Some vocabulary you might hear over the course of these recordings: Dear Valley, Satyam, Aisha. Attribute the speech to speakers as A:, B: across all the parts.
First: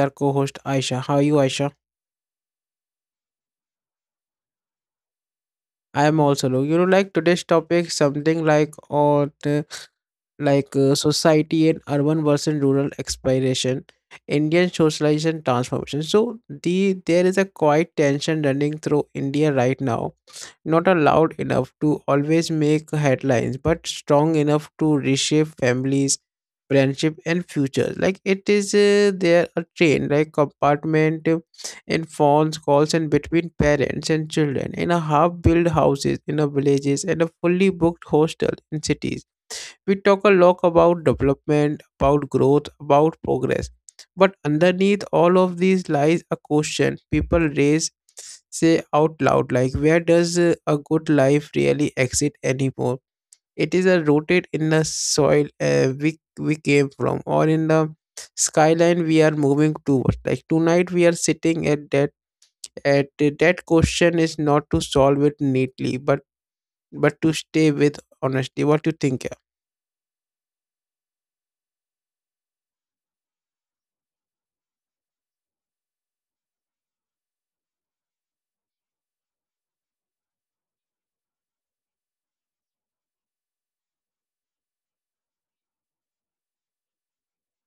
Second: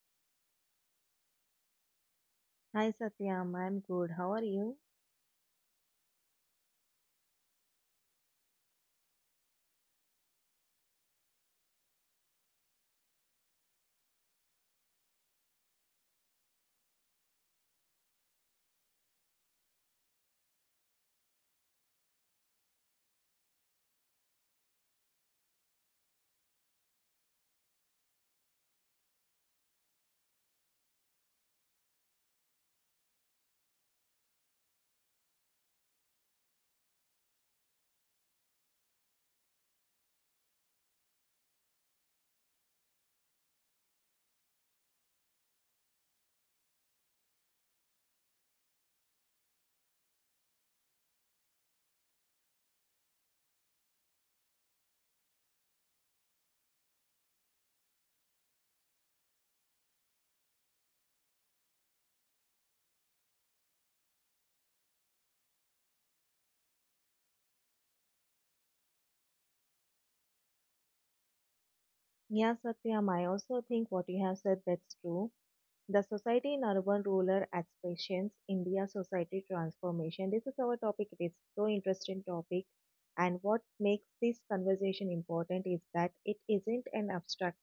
A: our co-host Aisha. How are you Aisha?
B: Hi Satyam, I'm good. How are you?
A: I am also low. You know today's topic something like on society and urban versus rural exploration, Indian socialization transformation. So, there is a quiet tension running through India right now. Not allowed enough to always make headlines, but strong enough to reshape families, friendship, and futures. Like it is there a train, like compartment in phones, calls, and between parents and children, in a half-built houses, in a villages, and a fully booked hostel in cities. We talk a lot about development, about growth, about progress. But underneath all of these lies a question people raise, say out loud, like, where does a good life really exist anymore? It is rooted in the soil uh, we came from, or in the skyline we are moving towards. Like tonight, we are sitting at that. At that question is not to solve it neatly, but to stay with honesty. What do you think?
B: Yeah, Satyam, I also think what you have said that's true. The Society in Urban Rural Aspirations, India Society Transformation. This is our topic. It is so interesting topic. And what makes this conversation important is that it isn't an abstract.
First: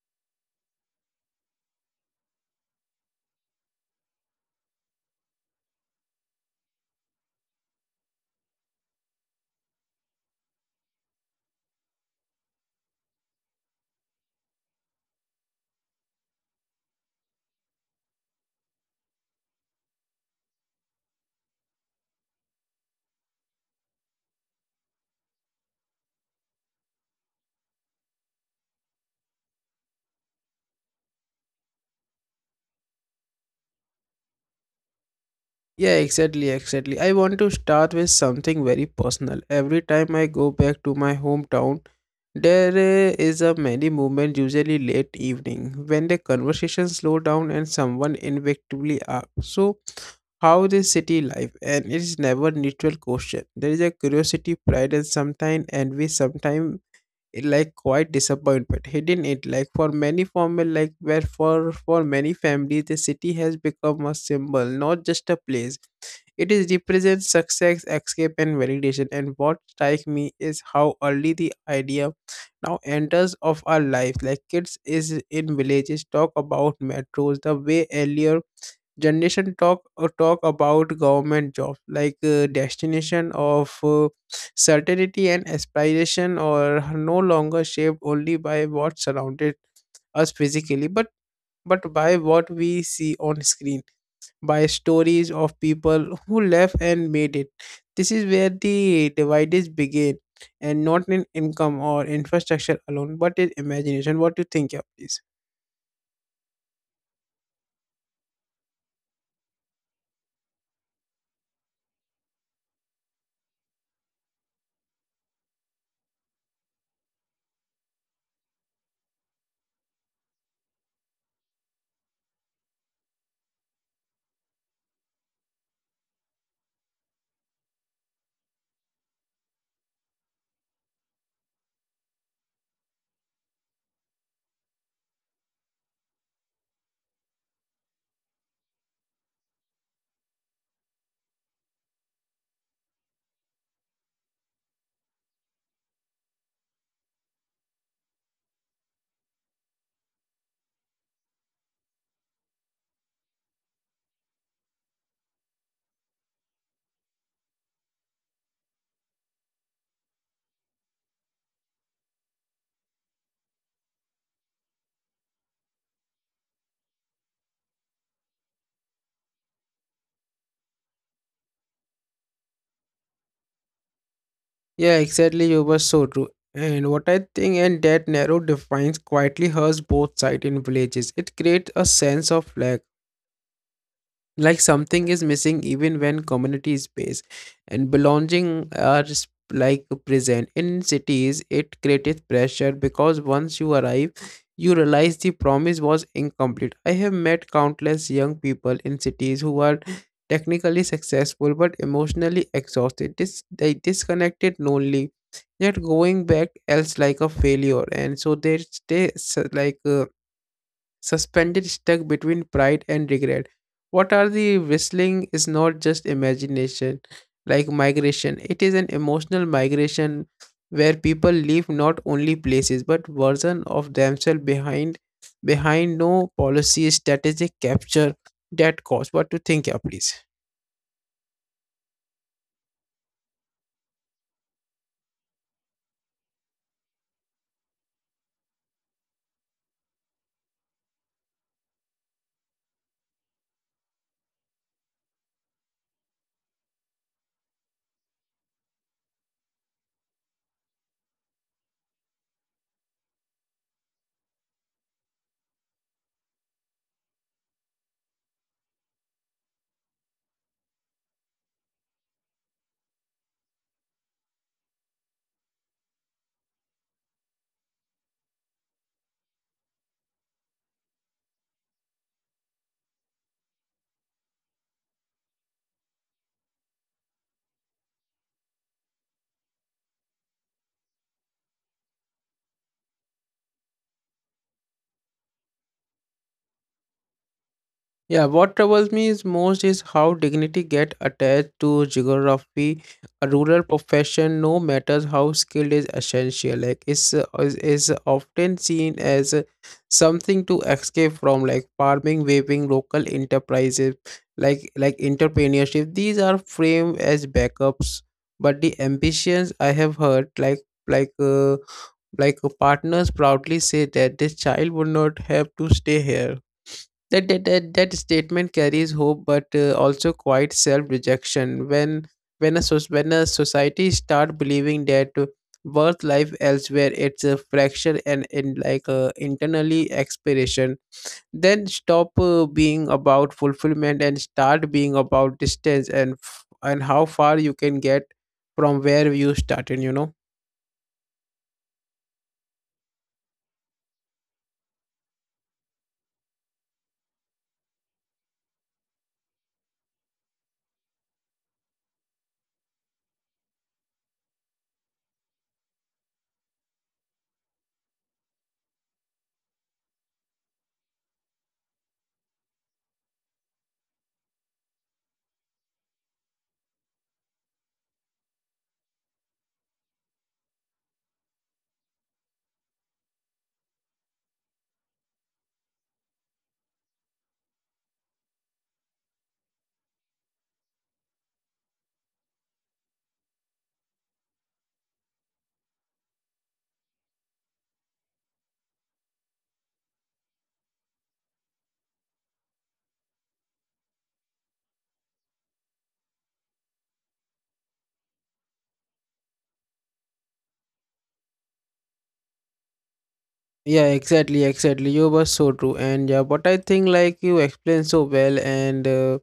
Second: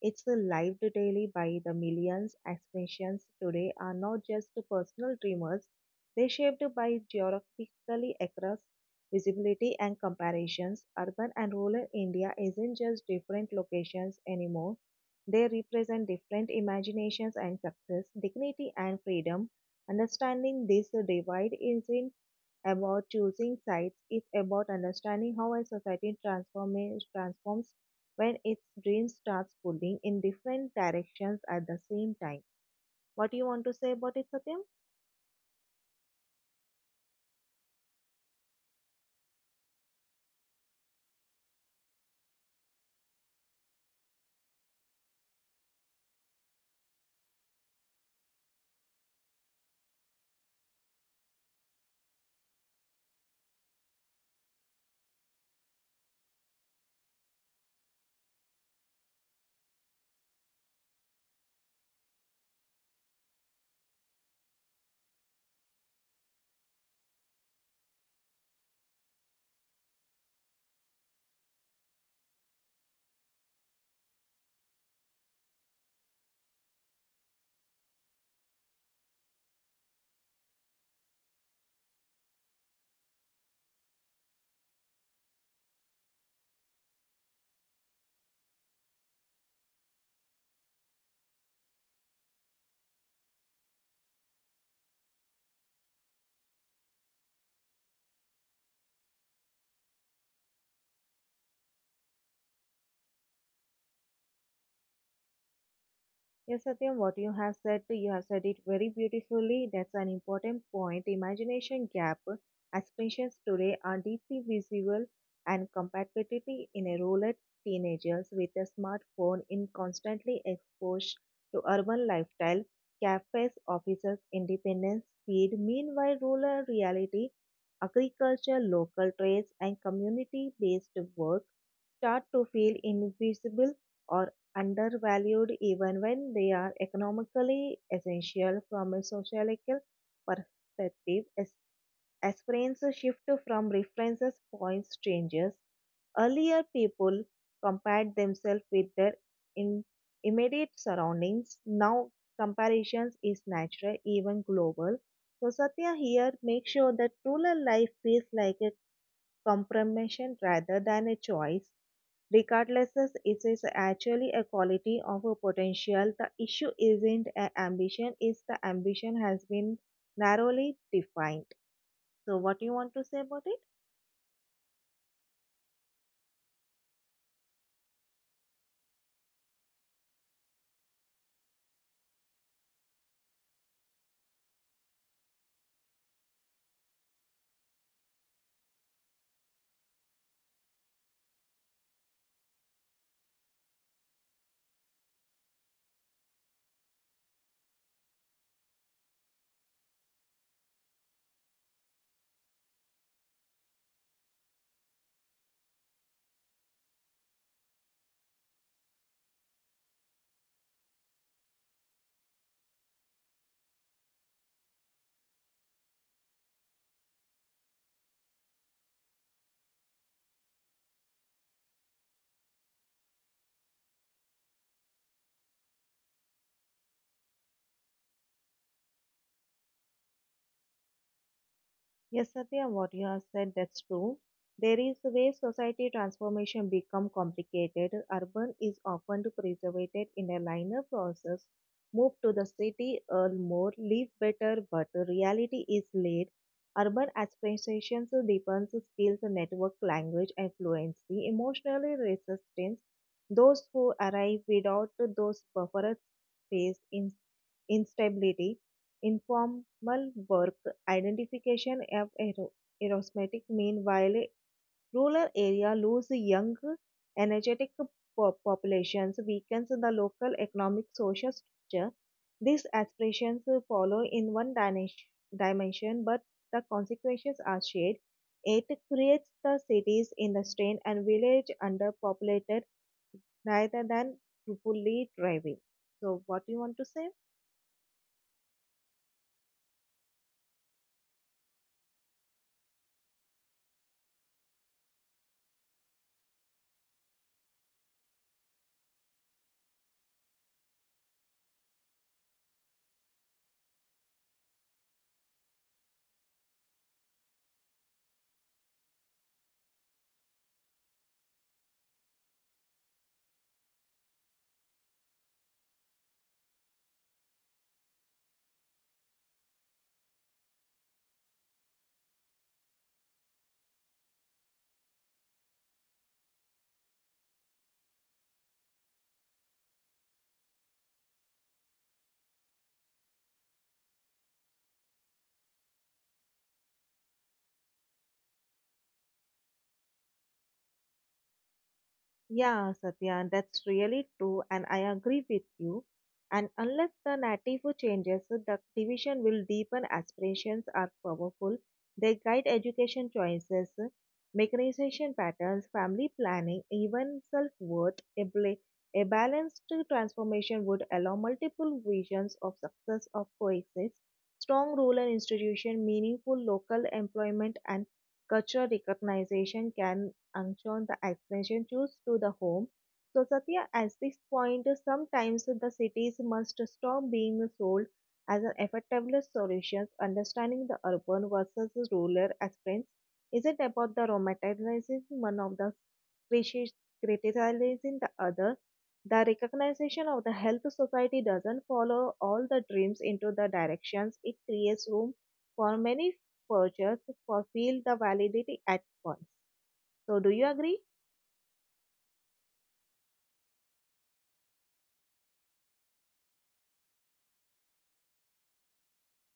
B: It's lived daily by the millions. Aspirations today are not just personal dreamers. They shaped by geographically across visibility and comparisons. Urban and rural India isn't just different locations anymore, they represent different imaginations and success, dignity and freedom. Understanding this divide isn't about choosing sides, it's about understanding how a society transforms when its dreams starts pulling in different directions at the same time. What do you want to say about it, Satyam?
A: Yeah, exactly. I want to start with something very personal. Every time I go back to my hometown, there is a many movement usually late evening when the conversation slow down and someone inevitably asks, "So, how this city life?" And it is never neutral question. There is a curiosity, pride, and sometimes envy. Sometimes like quite disappointment hidden it like for many formal like where for many families the city has become a symbol, not just a place. It is represents success, escape, and validation. And what strikes me is how early the idea now enters of our life. Like kids is in villages talk about metros the way earlier generation talk or talk about government jobs like destination of certainty and aspiration or no longer shaped only by what surrounded us physically, but by what we see on screen, by stories of people who left and made it. This is where the divides begin, and not in income or infrastructure alone, but in imagination. What do you think, yeah, please?
B: Yes, Satyam, what you have said it very beautifully. That's an important point. Imagination gap expressions today are deeply visible and compatibility in a rural teenagers with a smartphone in constantly exposed to urban lifestyle, cafes, offices, independence, speed. Meanwhile, rural reality, agriculture, local trades, and community-based work start to feel invisible or undervalued even when they are economically essential from a sociological perspective. As aspirants shift from references points changes. Earlier people compared themselves with their in- immediate surroundings. Now comparisons is natural, even global. So Satya here makes sure that rural life feels like a compromission rather than a choice. Regardless, it is actually a quality of a potential. The issue isn't a ambition, is the ambition has been narrowly defined. So, what do you want to say about it?
A: Yeah, exactly. You were so true. And what I think, and that narrow defines quietly hurts both sides in villages. It creates a sense of lack, like something is missing even when community space and belonging are like present. In cities it created pressure because once you arrive you realize the promise was incomplete. I have met countless young people in cities who are technically successful but emotionally exhausted, they disconnected, lonely, yet going back else like a failure, and so they stay suspended, stuck between pride and regret. What are the whistling is not just imagination, like migration, it is an emotional migration where people leave not only places but version of themselves behind. Behind no policy strategic capture that cost. What to think, yeah, please?
B: Yes, Satya, what you have said, that's true. There is a way society transformation become complicated. Urban is often preservated in a linear process. Move to the city, earn more, live better, but the reality is laid. Urban aspirations depends skills, network, language, and fluency, emotionally resistance. Those who arrive without those buffers face in instability, informal work, identification of aerosmetics. Meanwhile, rural area lose young, energetic populations, weakens the local economic social structure. These aspirations follow in one dimension, but the consequences are shared. It creates the cities in the strain and village underpopulated rather than fully thriving. So, what do you want to say?
A: Yeah, what troubles me is most is how dignity get attached to geography. A rural profession, no matters how skilled, is essential. Like is often seen as something to escape from, like farming, weaving, local enterprises, like entrepreneurship. These are framed as backups, but the ambitions I have heard, like uh, like, partners proudly say that this child would not have to stay here. That statement carries hope, but also quite self-rejection. When a society start believing that worth life elsewhere, it's a fracture and in like internally expiration. Then stop being about fulfillment and start being about distance and and how far you can get from where you started. You know.
B: Yeah, Satya, that's really true, and I agree with you. And unless the native changes, so the division will deepen. Aspirations are powerful. They guide education choices, mechanization patterns, family planning, even self-worth. A balanced transformation would allow multiple visions of success of coexist. Strong rural institution, meaningful local employment, and cultural recognition can Angchon, the expansion tours to the home. So, Satya, at this point, sometimes the cities must stop being sold as an effective solution. Understanding the urban versus rural experience isn't about the romanticizing one of the crisis- criticizing the other. The recognition of the health society doesn't follow all the dreams into the directions. It creates room for many purchase for feel the validity at once. So, do you agree?
A: Yeah, exactly. You were so true, and yeah, but I think like you explained so well, and. Uh,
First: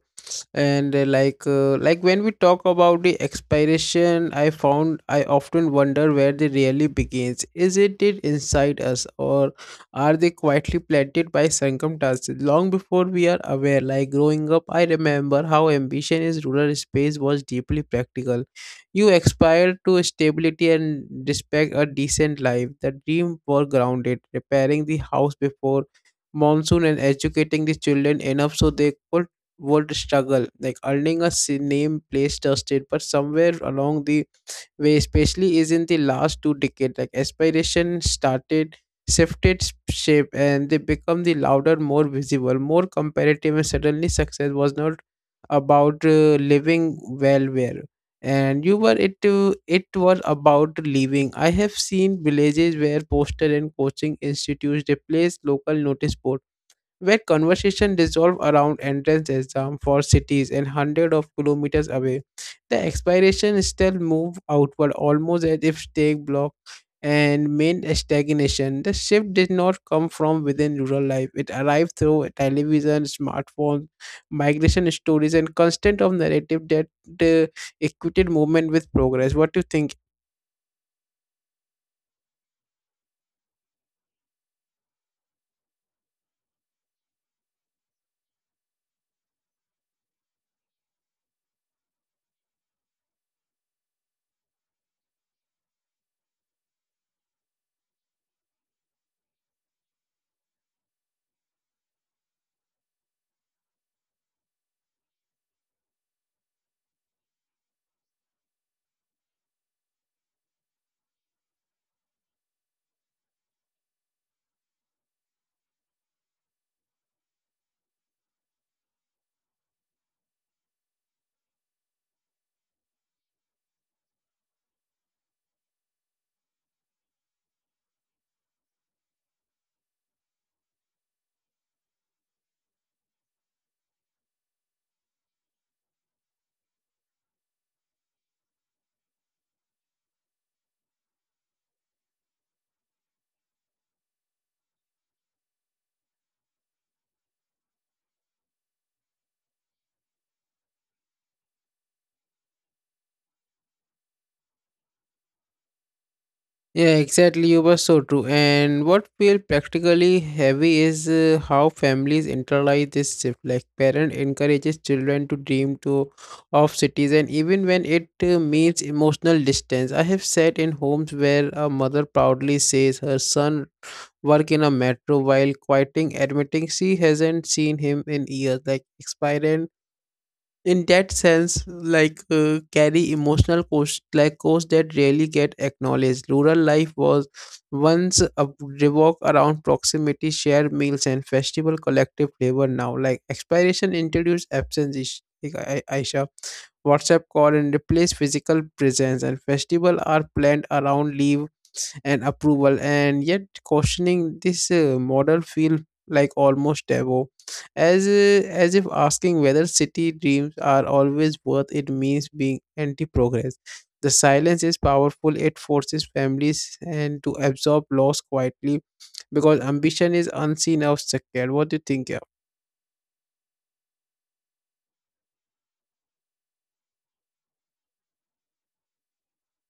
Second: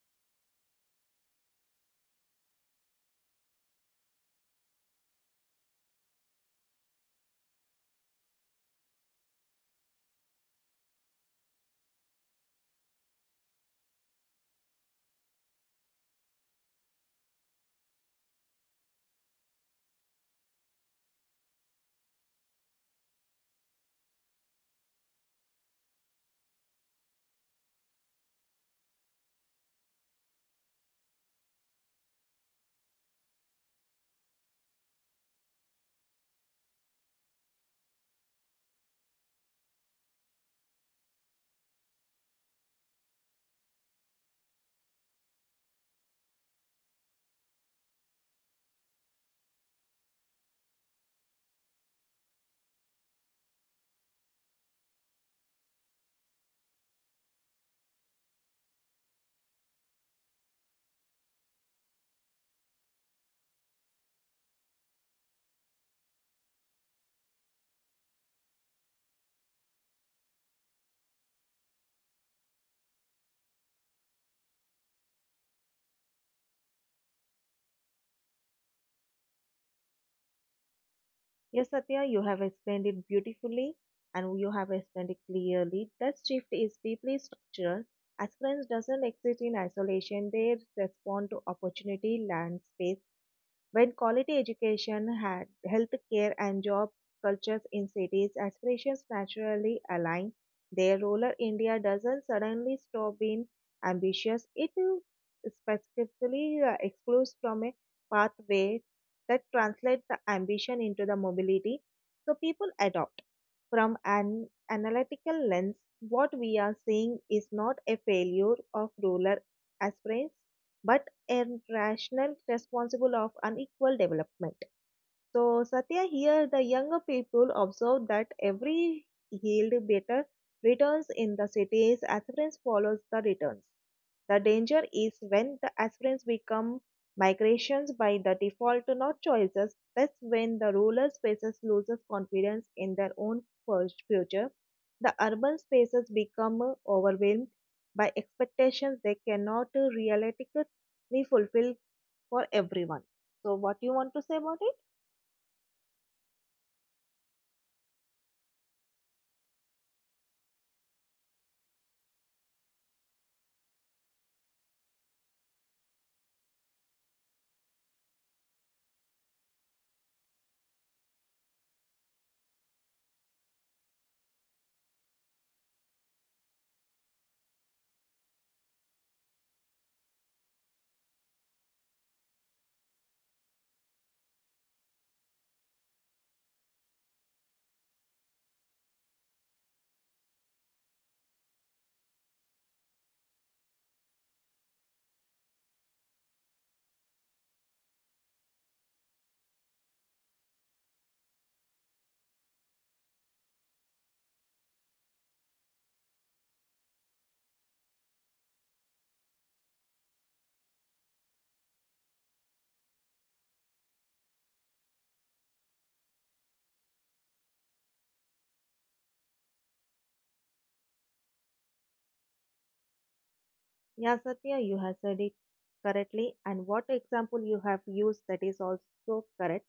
A: and uh, like uh, like when we talk about the expiration, I found I often wonder where they really begins. Is it inside us, or are they quietly planted by circumstances long before we are aware? Like growing up I remember how ambition in rural space was deeply practical. You aspired to stability and respect, a decent life. The dream were grounded repairing the house before monsoon and educating the children enough so they could would struggle, like earning a name place trusted. But somewhere along the way, especially is in the last two decades, like aspiration started shifted shape, and they become the louder, more visible, more comparative. And suddenly success was not about living well where and you were it was about living. I have seen villages where postal and coaching institutes replaced local notice board, where conversation dissolve around entrance exam for cities and hundreds of kilometers away. The expiration still move outward almost as if stake block and main stagnation. The shift did not come from within rural life. It arrived through television, smartphones, migration stories, and constant of narrative that uh, equated movement with progress. What do you think?
B: Yes, Satya, you have explained it beautifully and you have explained it clearly. That shift is deeply structural. Aspirants doesn't exist in isolation, they respond to opportunity, landscape. When quality education had health care and job cultures in cities, aspirations naturally align. Their rural India doesn't suddenly stop being ambitious. It specifically excludes from a pathway that translates the ambition into the mobility. So people adopt from an analytical lens. What we are seeing is not a failure of rural aspirants, but and rational responsible of unequal development. So, Satya, here the younger people observe that every yield better returns in the cities, aspirants follows the returns. The danger is when the aspirants become migrations by the default, not choices. That's when the rural spaces loses confidence in their own future. The urban spaces become overwhelmed by expectations they cannot realistically fulfill for everyone. So, what you want to say about it?
A: Yeah, exactly. You were so true. And what feel practically heavy is how families internalize this shift. Like parent encourages children to dream to of cities, and even when it means emotional distance. I have sat in homes where a mother proudly says her son work in a metro while quieting admitting she hasn't seen him in years. Like expiring in that sense like carry emotional costs, like costs that rarely get acknowledged. Rural life was once a revolved around proximity, shared meals and festival, collective labor. Now like expiration introduced absence. Aisha, WhatsApp call and replace physical presence, and festival are planned around leave and approval. And yet questioning this model feel like almost taboo, as if asking whether city dreams are always worth it means being anti progress. The silence is powerful. It forces families and to absorb loss quietly because ambition is unseen or secured. What do you think?
B: Yeah, Satya, you have said it correctly, and what example you have used that is also correct.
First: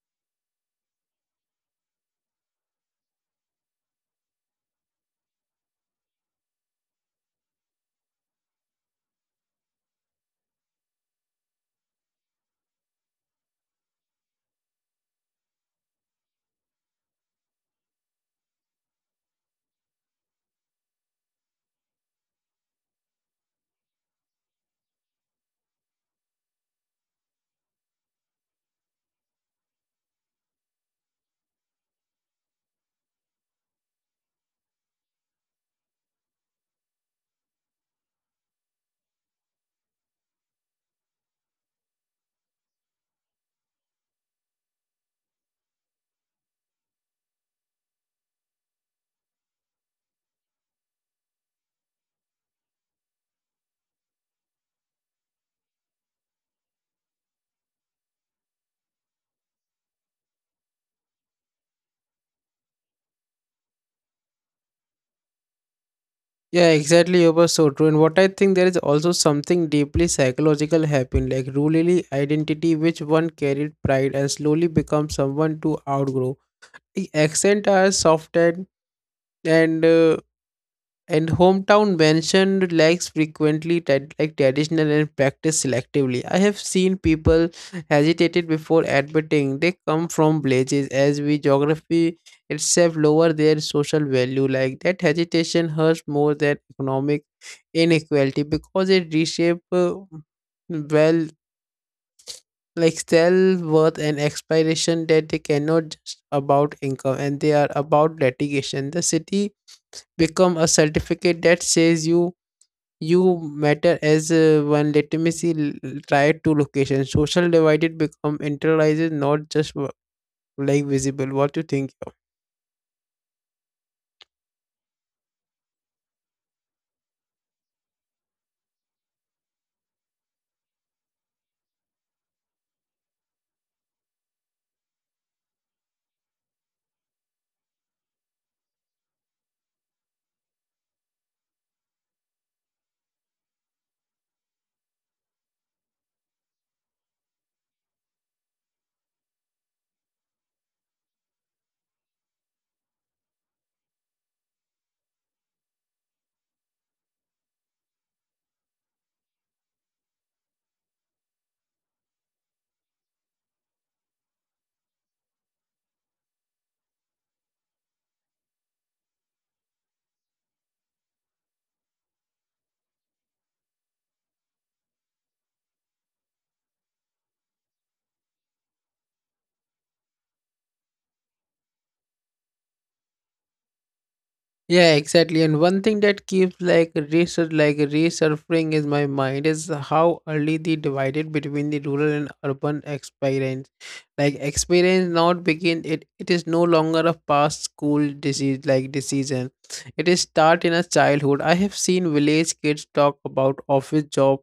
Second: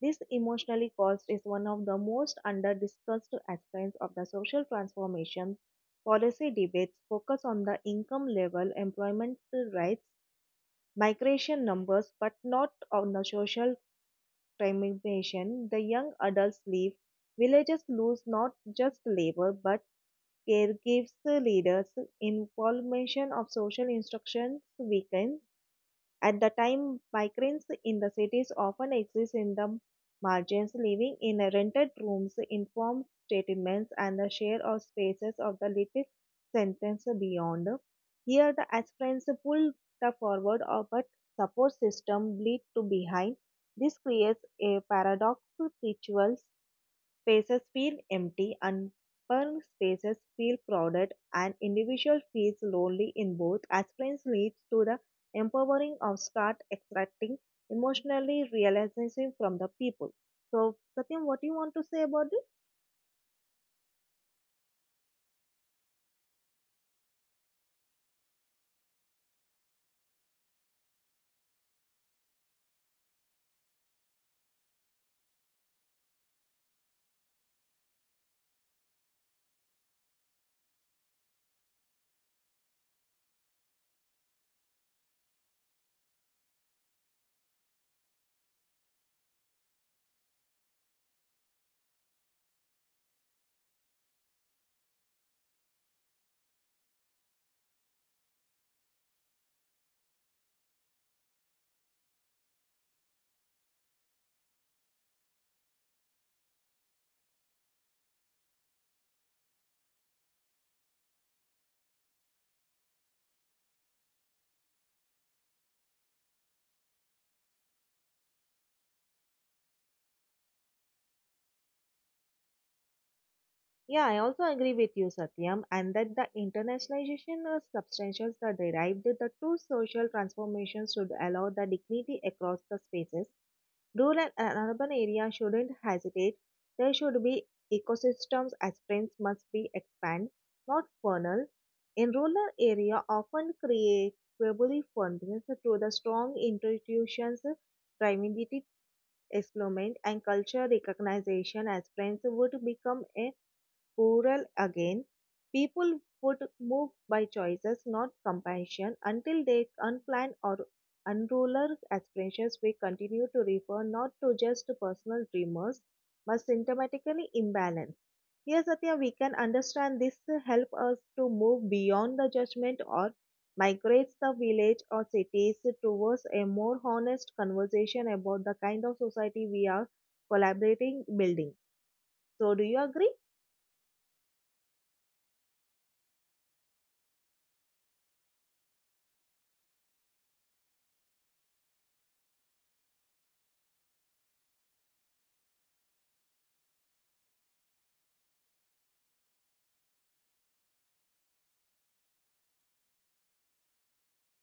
B: This emotionally cost is one of the most under discussed aspects of the social transformation. Policy debates focus on the income level, employment rights, migration numbers, but not on the social transformation. The young adults leave. Villages lose not just labor but caregivers, leaders, information of social instructions weaken at the time, migrants in the cities often exist in the margins, living in rented rooms, informed statements, and the share of spaces of the little sentence beyond. Here, the aspirants pull the forward of but support system bleed to behind. This creates a paradox rituals spaces feel empty, and urban spaces feel crowded, and individual feels lonely in both. As friends leads to the empowering of start extracting emotionally realization from the people. So, Satyam, what do you want to say about this?
A: Yeah, exactly. You were so true. And what I think, there is also something deeply psychological happening, like rural identity, which one carried pride and slowly becomes someone to outgrow. The accent are softened and and hometown mentioned lacks frequently, like traditional and practice selectively. I have seen people hesitated before admitting they come from villages as we geography itself lower their social value. Like that hesitation hurts more than economic inequality because it reshape well like self worth and aspiration, that they cannot just about income and they are about litigation. The city become a certificate that says you matter as one legitimacy Try two locations. Social divided become internalized, not just like visible. What you think?
B: Yeah, I also agree with you, Satyam, and that the internationalization of substantials that derived the true social transformations should allow the dignity across the spaces. Rural and urban areas shouldn't hesitate. There should be ecosystems as friends must be expand, not funnel. In rural area often create verbally fondness to the strong institutions, community development and culture recognition as friends would become a rural again, people would move by choices, not compassion, until they unplanned or unruler aspirations we continue to refer not to just personal dreamers, but symptomatically imbalance. Here, Satya, we can understand this to help us to move beyond the judgment or migrates the village or cities towards a more honest conversation about the kind of society we are collaborating building. So, do you agree?
A: Yeah, exactly. And one thing that keeps like research like resurfacing is my mind is how early the divided between the rural and urban experience. Like experience not begin. It is no longer a past school disease like decision. It is start in a childhood. I have seen village kids talk about office job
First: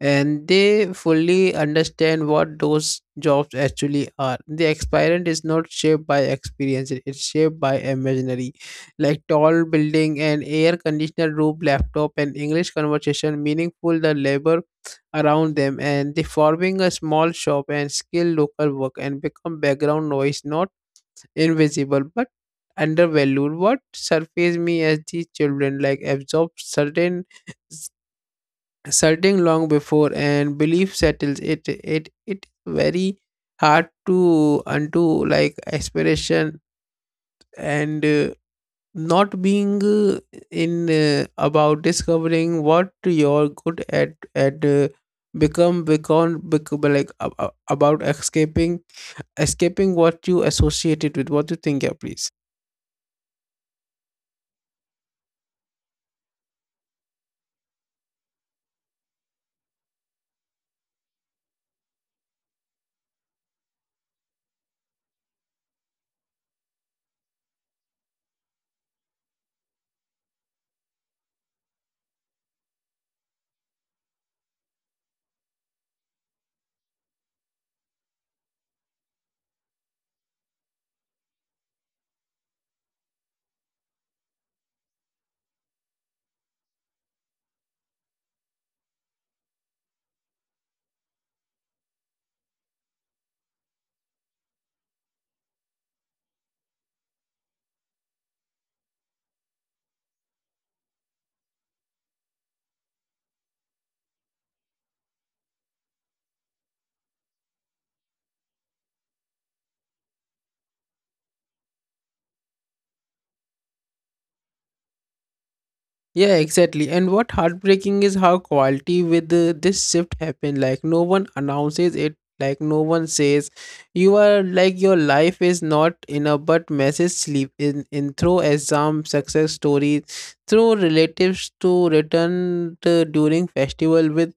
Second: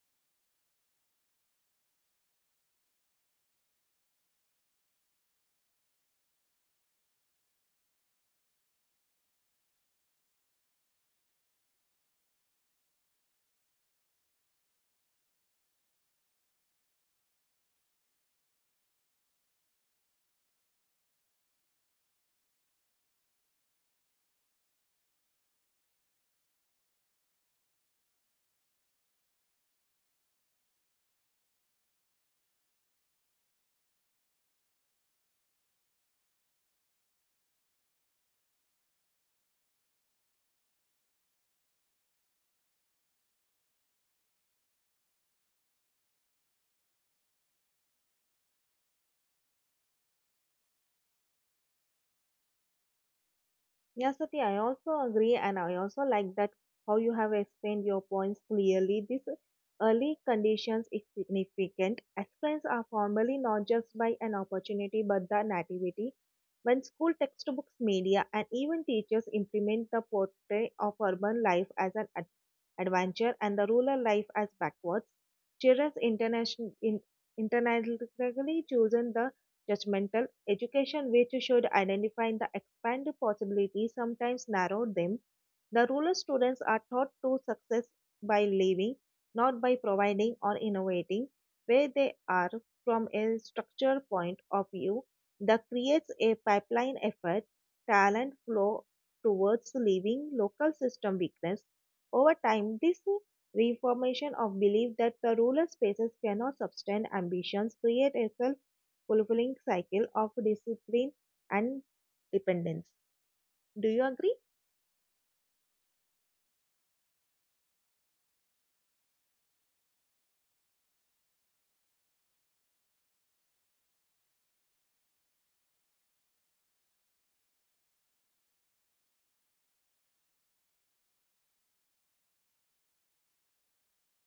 A: and they fully understand what those jobs actually are. The experience is not shaped by experience, it is shaped by imaginary, like tall building, an air conditioner room, laptop, and English conversation, meaningful the labor around them, and they forming a small shop and skill local work and become background noise, not invisible but undervalued. What surface me as these children like absorb certain, long before, and belief settles it it very hard to undo. Like aspiration and not being in about discovering what you're good at become like about escaping, escaping what you associated with. What do you think, yeah, please?
B: Yes, Sati, I also agree, and I also like that how you have explained your points clearly. This early conditions is significant. Accidents are formally not just by an opportunity but the nativity. When school textbooks, media, and even teachers implement the portrait of urban life as an adventure and the rural life as backwards, children internationally chosen the judgmental education which should identify the expand the possibilities, sometimes narrow them. The rural students are taught to success by living, not by providing or innovating, where they are from a structural point of view. That creates a pipeline effect, talent flow towards leaving local system weakness. Over time, this reformation of belief that the rural spaces cannot sustain ambitions create a self fulfilling cycle of discipline and dependence. Do you agree?
A: Yeah, exactly. And what heartbreaking is how quality with this shift happened. Like no one announces it. Like no one says, you are like your life is not in a, but message sleep in through exam success stories, through relatives to return to during festival with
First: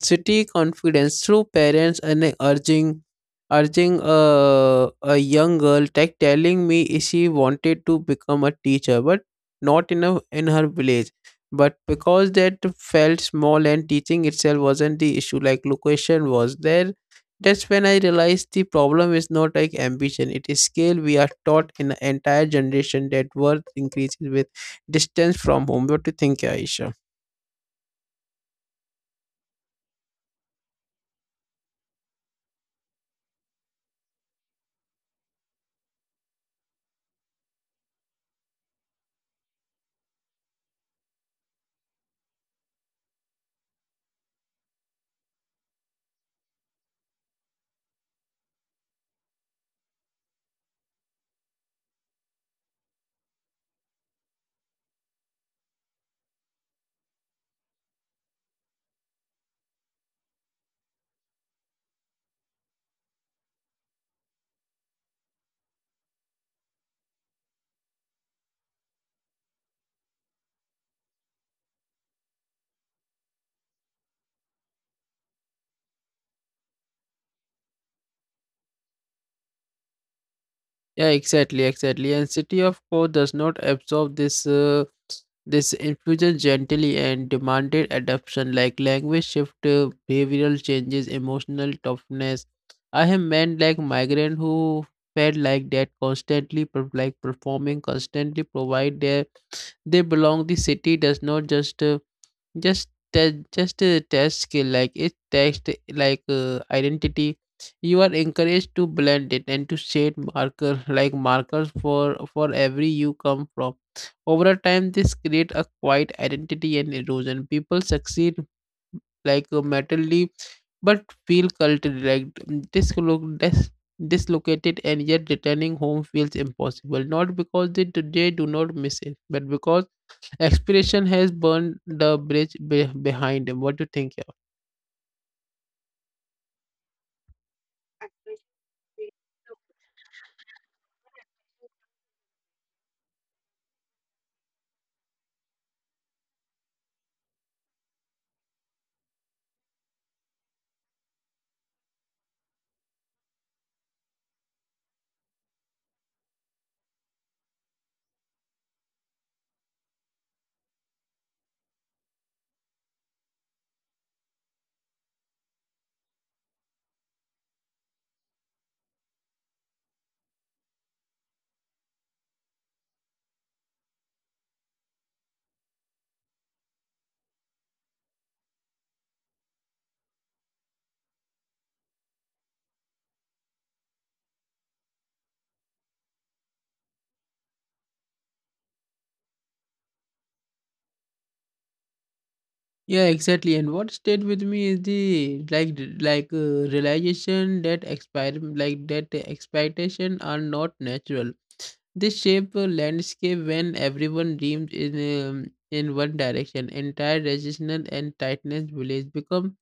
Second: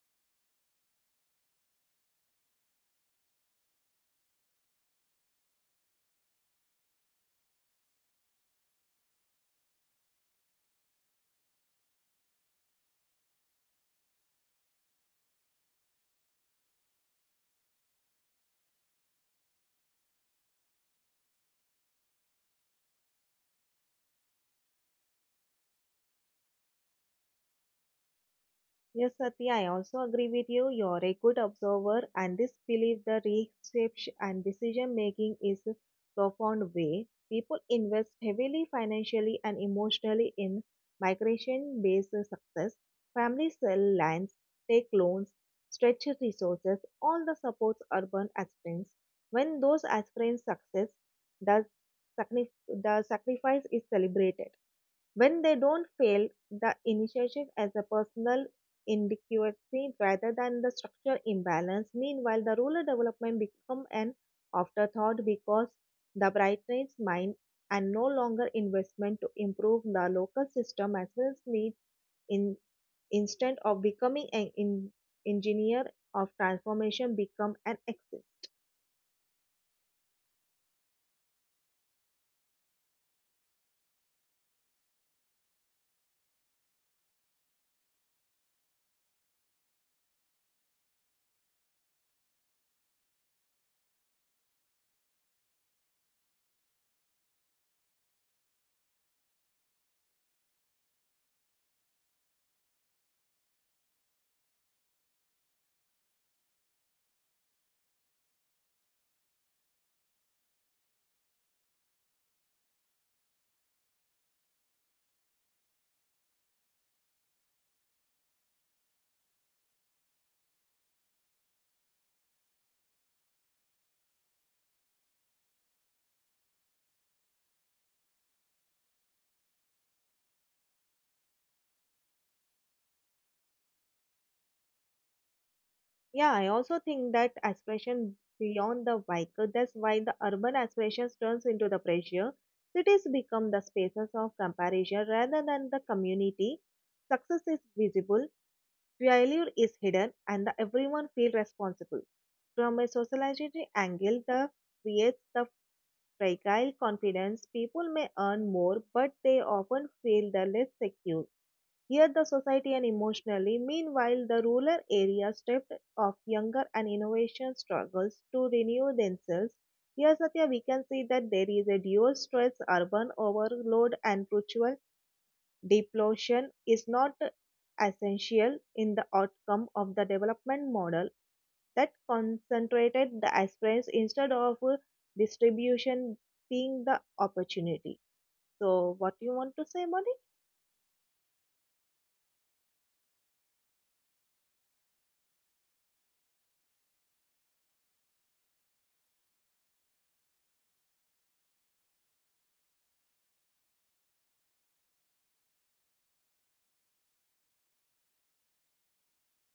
A: city confidence, through parents and urging, urging a young girl like telling me she wanted to become a teacher but not in a, in her village, but because that felt small, and teaching itself wasn't the issue, like location was there. That's when I realized the problem is not like ambition, it is scale. We are taught in an entire generation that worth increases with distance from home. What do you think, Aisha?
B: Yes, Satya, I also agree with you. You're a good observer, and this belief, the research and decision making is a profound way. People invest heavily financially and emotionally in migration based success. Families sell lands, take loans, stretch resources, all the supports urban aspirants. When those aspirants success, the, the sacrifice is celebrated when they don't fail the initiative as a personal inadequacy rather than the structural imbalance. Meanwhile, the rural development become an afterthought because the brightens mind and no longer investment to improve the local system as well as needs in instead of becoming an engineer of transformation become an axis.
A: Yeah, exactly. And City of Code does not absorb this this infusion gently and demanded adoption, like language shift, behavioral changes, emotional toughness. I have men like migrant who felt like that constantly, like performing constantly provide their they belong. The city does not just a test skill like it text identity. You are encouraged to blend it and to shade marker like markers for every you come from. Over a time this create a quiet identity and erosion people succeed mentally but feel culturally like dislo- dis- dislocated, and yet returning home feels impossible, not because they do not miss it but because expiration has burned the bridge behind him. What do you think? Yeah.
B: Yeah, I also think that aspiration beyond the vehicle, that's why the urban aspirations turns into the pressure. Cities become the spaces of comparison rather than the community. Success is visible, failure is hidden, and the everyone feel responsible. From a sociology angle, the creates the fragile confidence. People may earn more, but they often feel the less secure. Here the society and emotionally. Meanwhile, the rural areas, stripped of younger and innovation struggles to renew themselves. Here, Satya, we can see that there is a dual stress, urban overload and perpetual depletion is not essential in the outcome of the development model that concentrated the aspirants instead of distribution being the opportunity. So, what you want to say about it?
A: Yeah, exactly. And what stayed with me is the realization that expire like that the expectation are not natural. They shape a landscape when everyone dreams in one direction. Entire regional and tightness village become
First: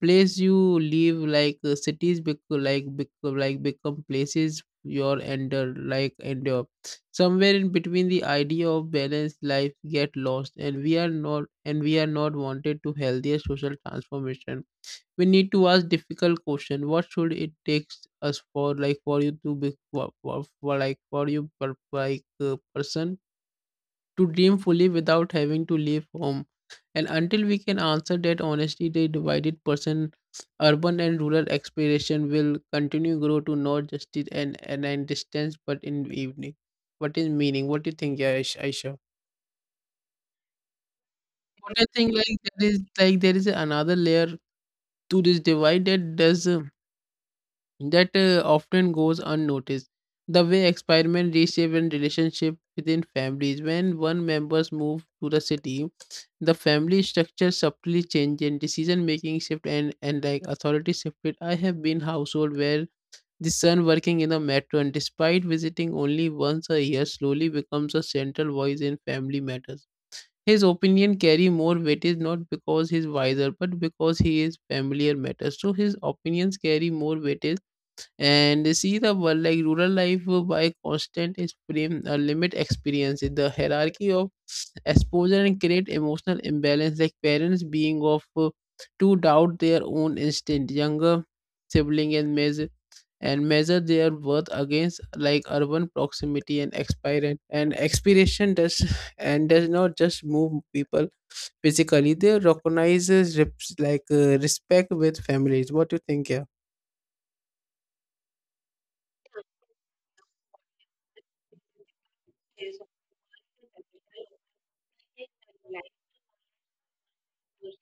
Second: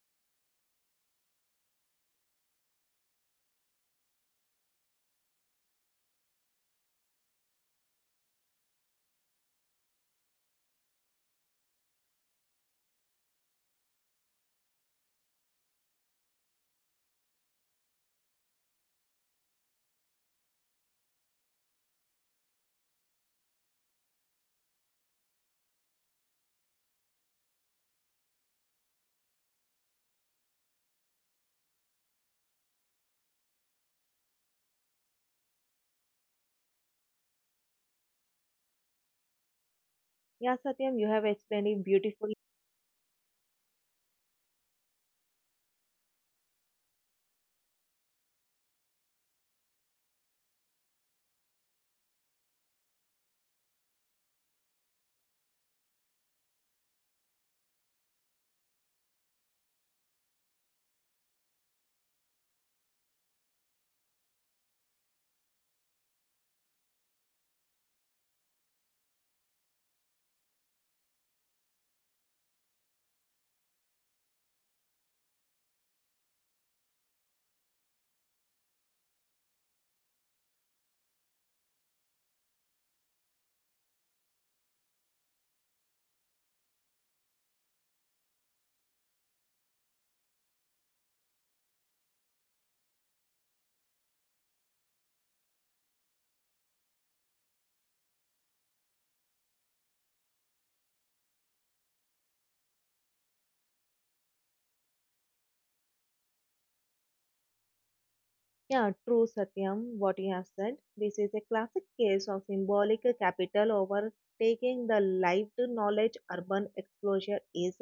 A: place you live cities become like become places your ender endure somewhere in between. The idea of balanced life get lost and we are not wanted to healthier social transformation. We need to ask difficult question: what should it takes us for you to be for you person to dream fully without having to leave home. And until we can answer that honestly, the divided person urban and rural exploration will continue grow to not just it and distance but in evening what is meaning. What do you think, Aisha?
B: Yeah, Satyam, you have explained
A: What
B: it
A: I think,
B: beautifully.
A: there is another layer to this divide that does that often goes unnoticed. The way experiment reshape and relationship within families. When one members move to the city, the family structure subtly changes and decision making shift and authority shifted. I have been household where the son working in the metro, and despite visiting only once a year, slowly becomes a central voice in family matters. His opinion carry more weightage not because he's wiser but because he is familiar matters. So his opinions carry more weightage and see the world like rural life by constant is frame a limit experience. The hierarchy of exposure and create emotional imbalance like parents being of to doubt their own instinct, younger sibling and measure their worth against like urban proximity and expiration does not just move people physically. They recognizes respect with families. What do you think? Yeah.
B: Yeah, true, Satyam, what you have said. This is a classic case of symbolic capital overtaking the lived knowledge urban exposure is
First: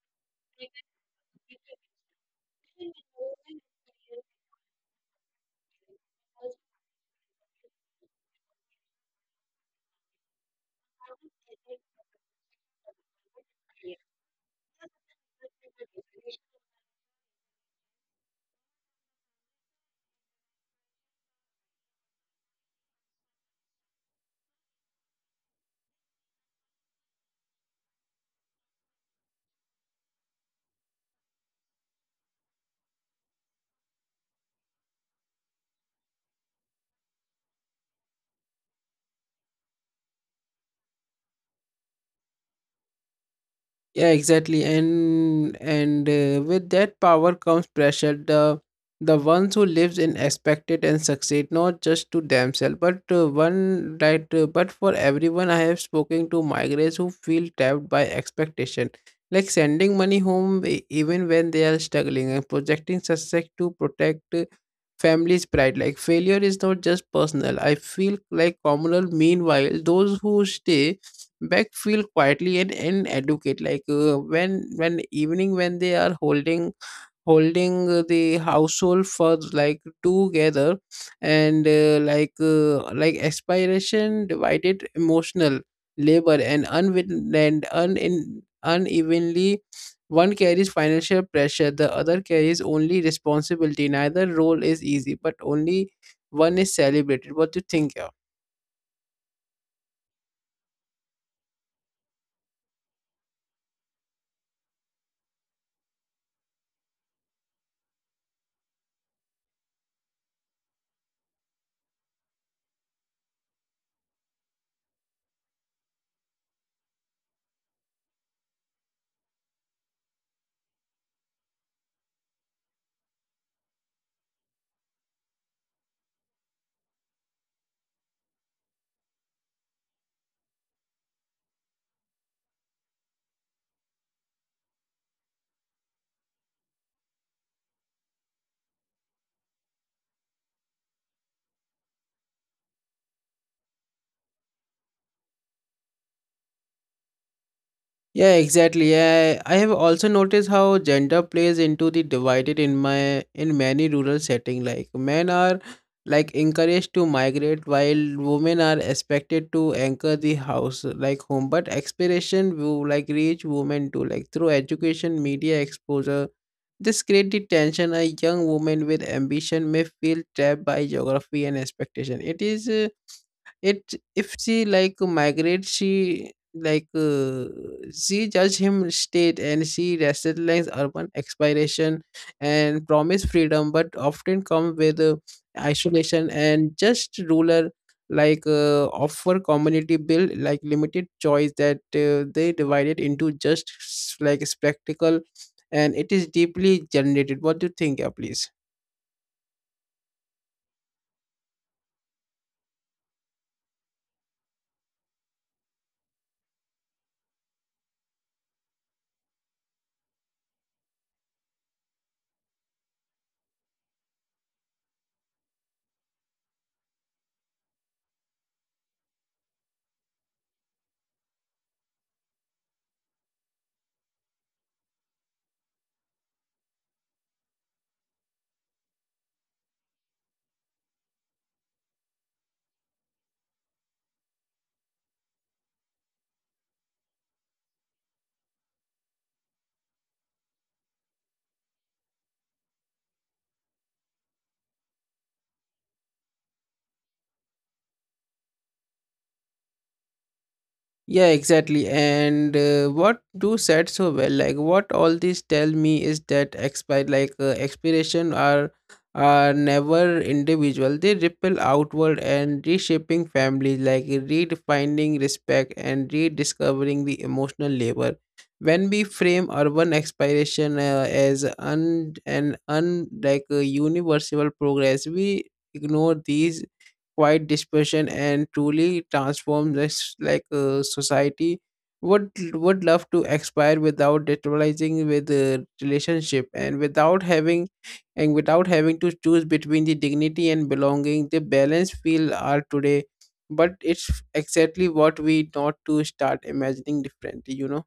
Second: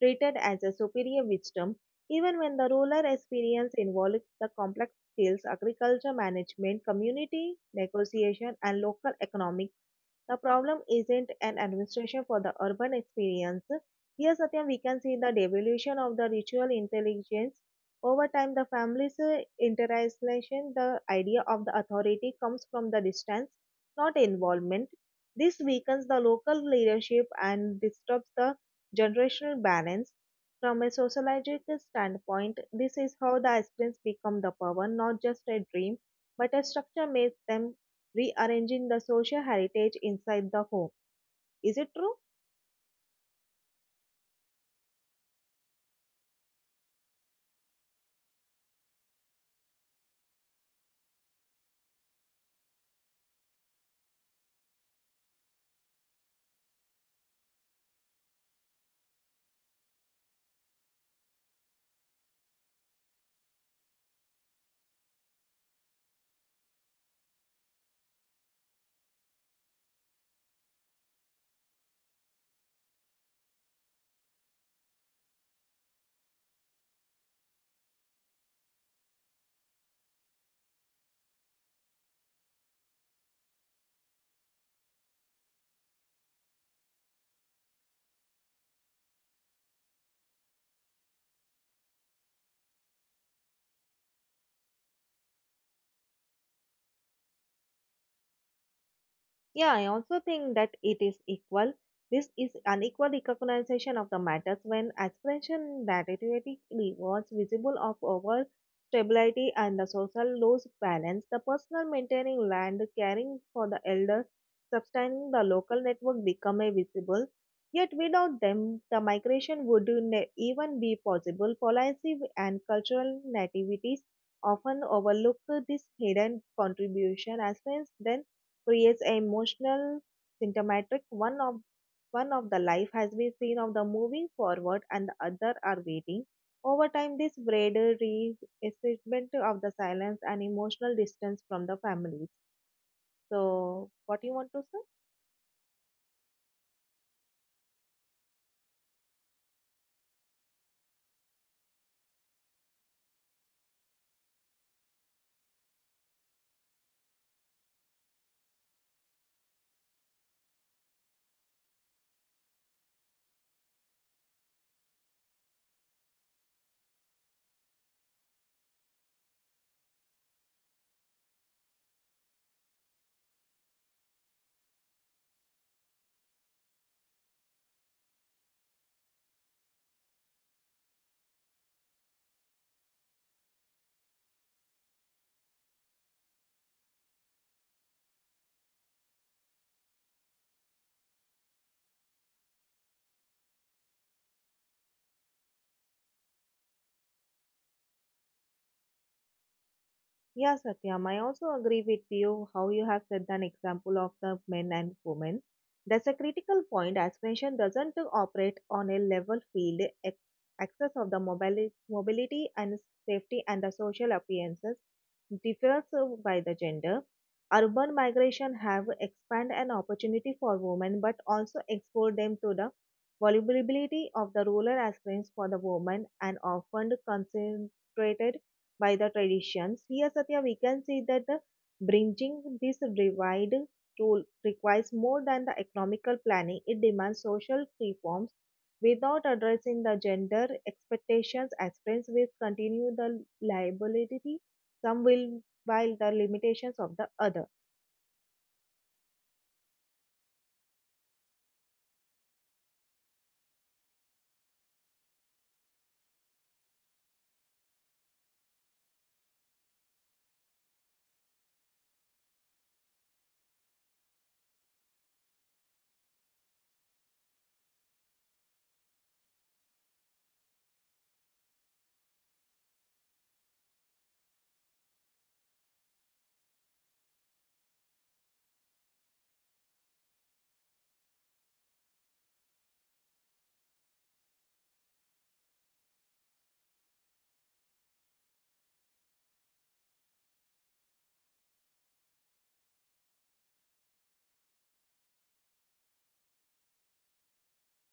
B: treated as a superior wisdom, even when the rural experience involves the complex skills, agriculture management, community negotiation, and local economic the problem isn't an administration for the urban experience. Here, Satyam, we can see the devolution of the ritual intelligence. Over time, the family's internalization, the idea of the authority comes from the distance, not involvement. This weakens the local leadership and disturbs the generational balance. From a sociological standpoint, this is how the aspirants become the power, not just a dream, but a structure makes them rearranging the social heritage inside the home. Is it true?
A: Yeah, exactly. And with that power comes pressure. The ones who lives in expected and succeed not just to themselves, but but for everyone. I have spoken to migrants who feel trapped by expectation, like sending money home even when they are struggling, and projecting success to protect family's pride. Like failure is not just personal. I feel like communal. Meanwhile, those who stay backfield quietly and educate when evening when they are holding the household for like together, and like aspiration divided emotional labor and unwin and unin unevenly. One carries financial pressure, the other carries only responsibility. Neither role is easy, but only one is celebrated. What do you think?
B: Yeah, I also think that it is equal. This is unequal recognition of the matters when expression narrativity rewards visible of over stability and the social loss balance. The personal maintaining land, caring for the elder, sustaining the local network become a visible. Yet without them, the migration would even be possible. Policy and cultural nativities often overlook this hidden contribution as friends then creates a emotional symptomatic. One of the life has been seen of the moving forward and the other are waiting. Over time, this braided reassessment of the silence and emotional distance from the families. So, what you want to say?
A: Yeah, exactly. Yeah, I have also noticed how gender plays into the divided in many rural setting. Like men are encouraged to migrate, while women are expected to anchor the house like home. But aspiration will like reach women too, like through education, media exposure. This creates the tension. A young woman with ambition may feel trapped by geography and expectation. It is. It If she like migrate, like uh, she judge him state, and she rationalize urban expiration and promise freedom but often come with isolation. And just ruler offer community build like limited choice that they divided into just spectacle, and it is deeply generated. What do you think? Yeah, please.
B: Yeah, Satyam, I also agree with you how you have set an example of the men and women. That's a critical point. Aspiration doesn't operate on a level field. Access of the mobility and safety and the social appearances differs by the gender. Urban migration have expand an opportunity for women, but also exposed them to the vulnerability of the rural aspirants for the women and often concentrated by the traditions. Here, Satya, we can see that the bridging this divide tool requires more than the economical planning. It demands social reforms without addressing the gender expectations. Aspirants will continue the liability, some will while the limitations of the other.
A: Yeah, exactly. And what do said so well, like what all this tell me is that expire like expiration are never individual. They ripple outward and reshaping families, like redefining respect and rediscovering the emotional labor. When we frame urban expiration as un an un like universal progress, we ignore these quiet dispersion, and truly transform this society would love to expire without destabilizing with the relationship, and without having to choose between the dignity and belonging. The balance feel are today, but it's exactly what we not to start imagining differently, you know.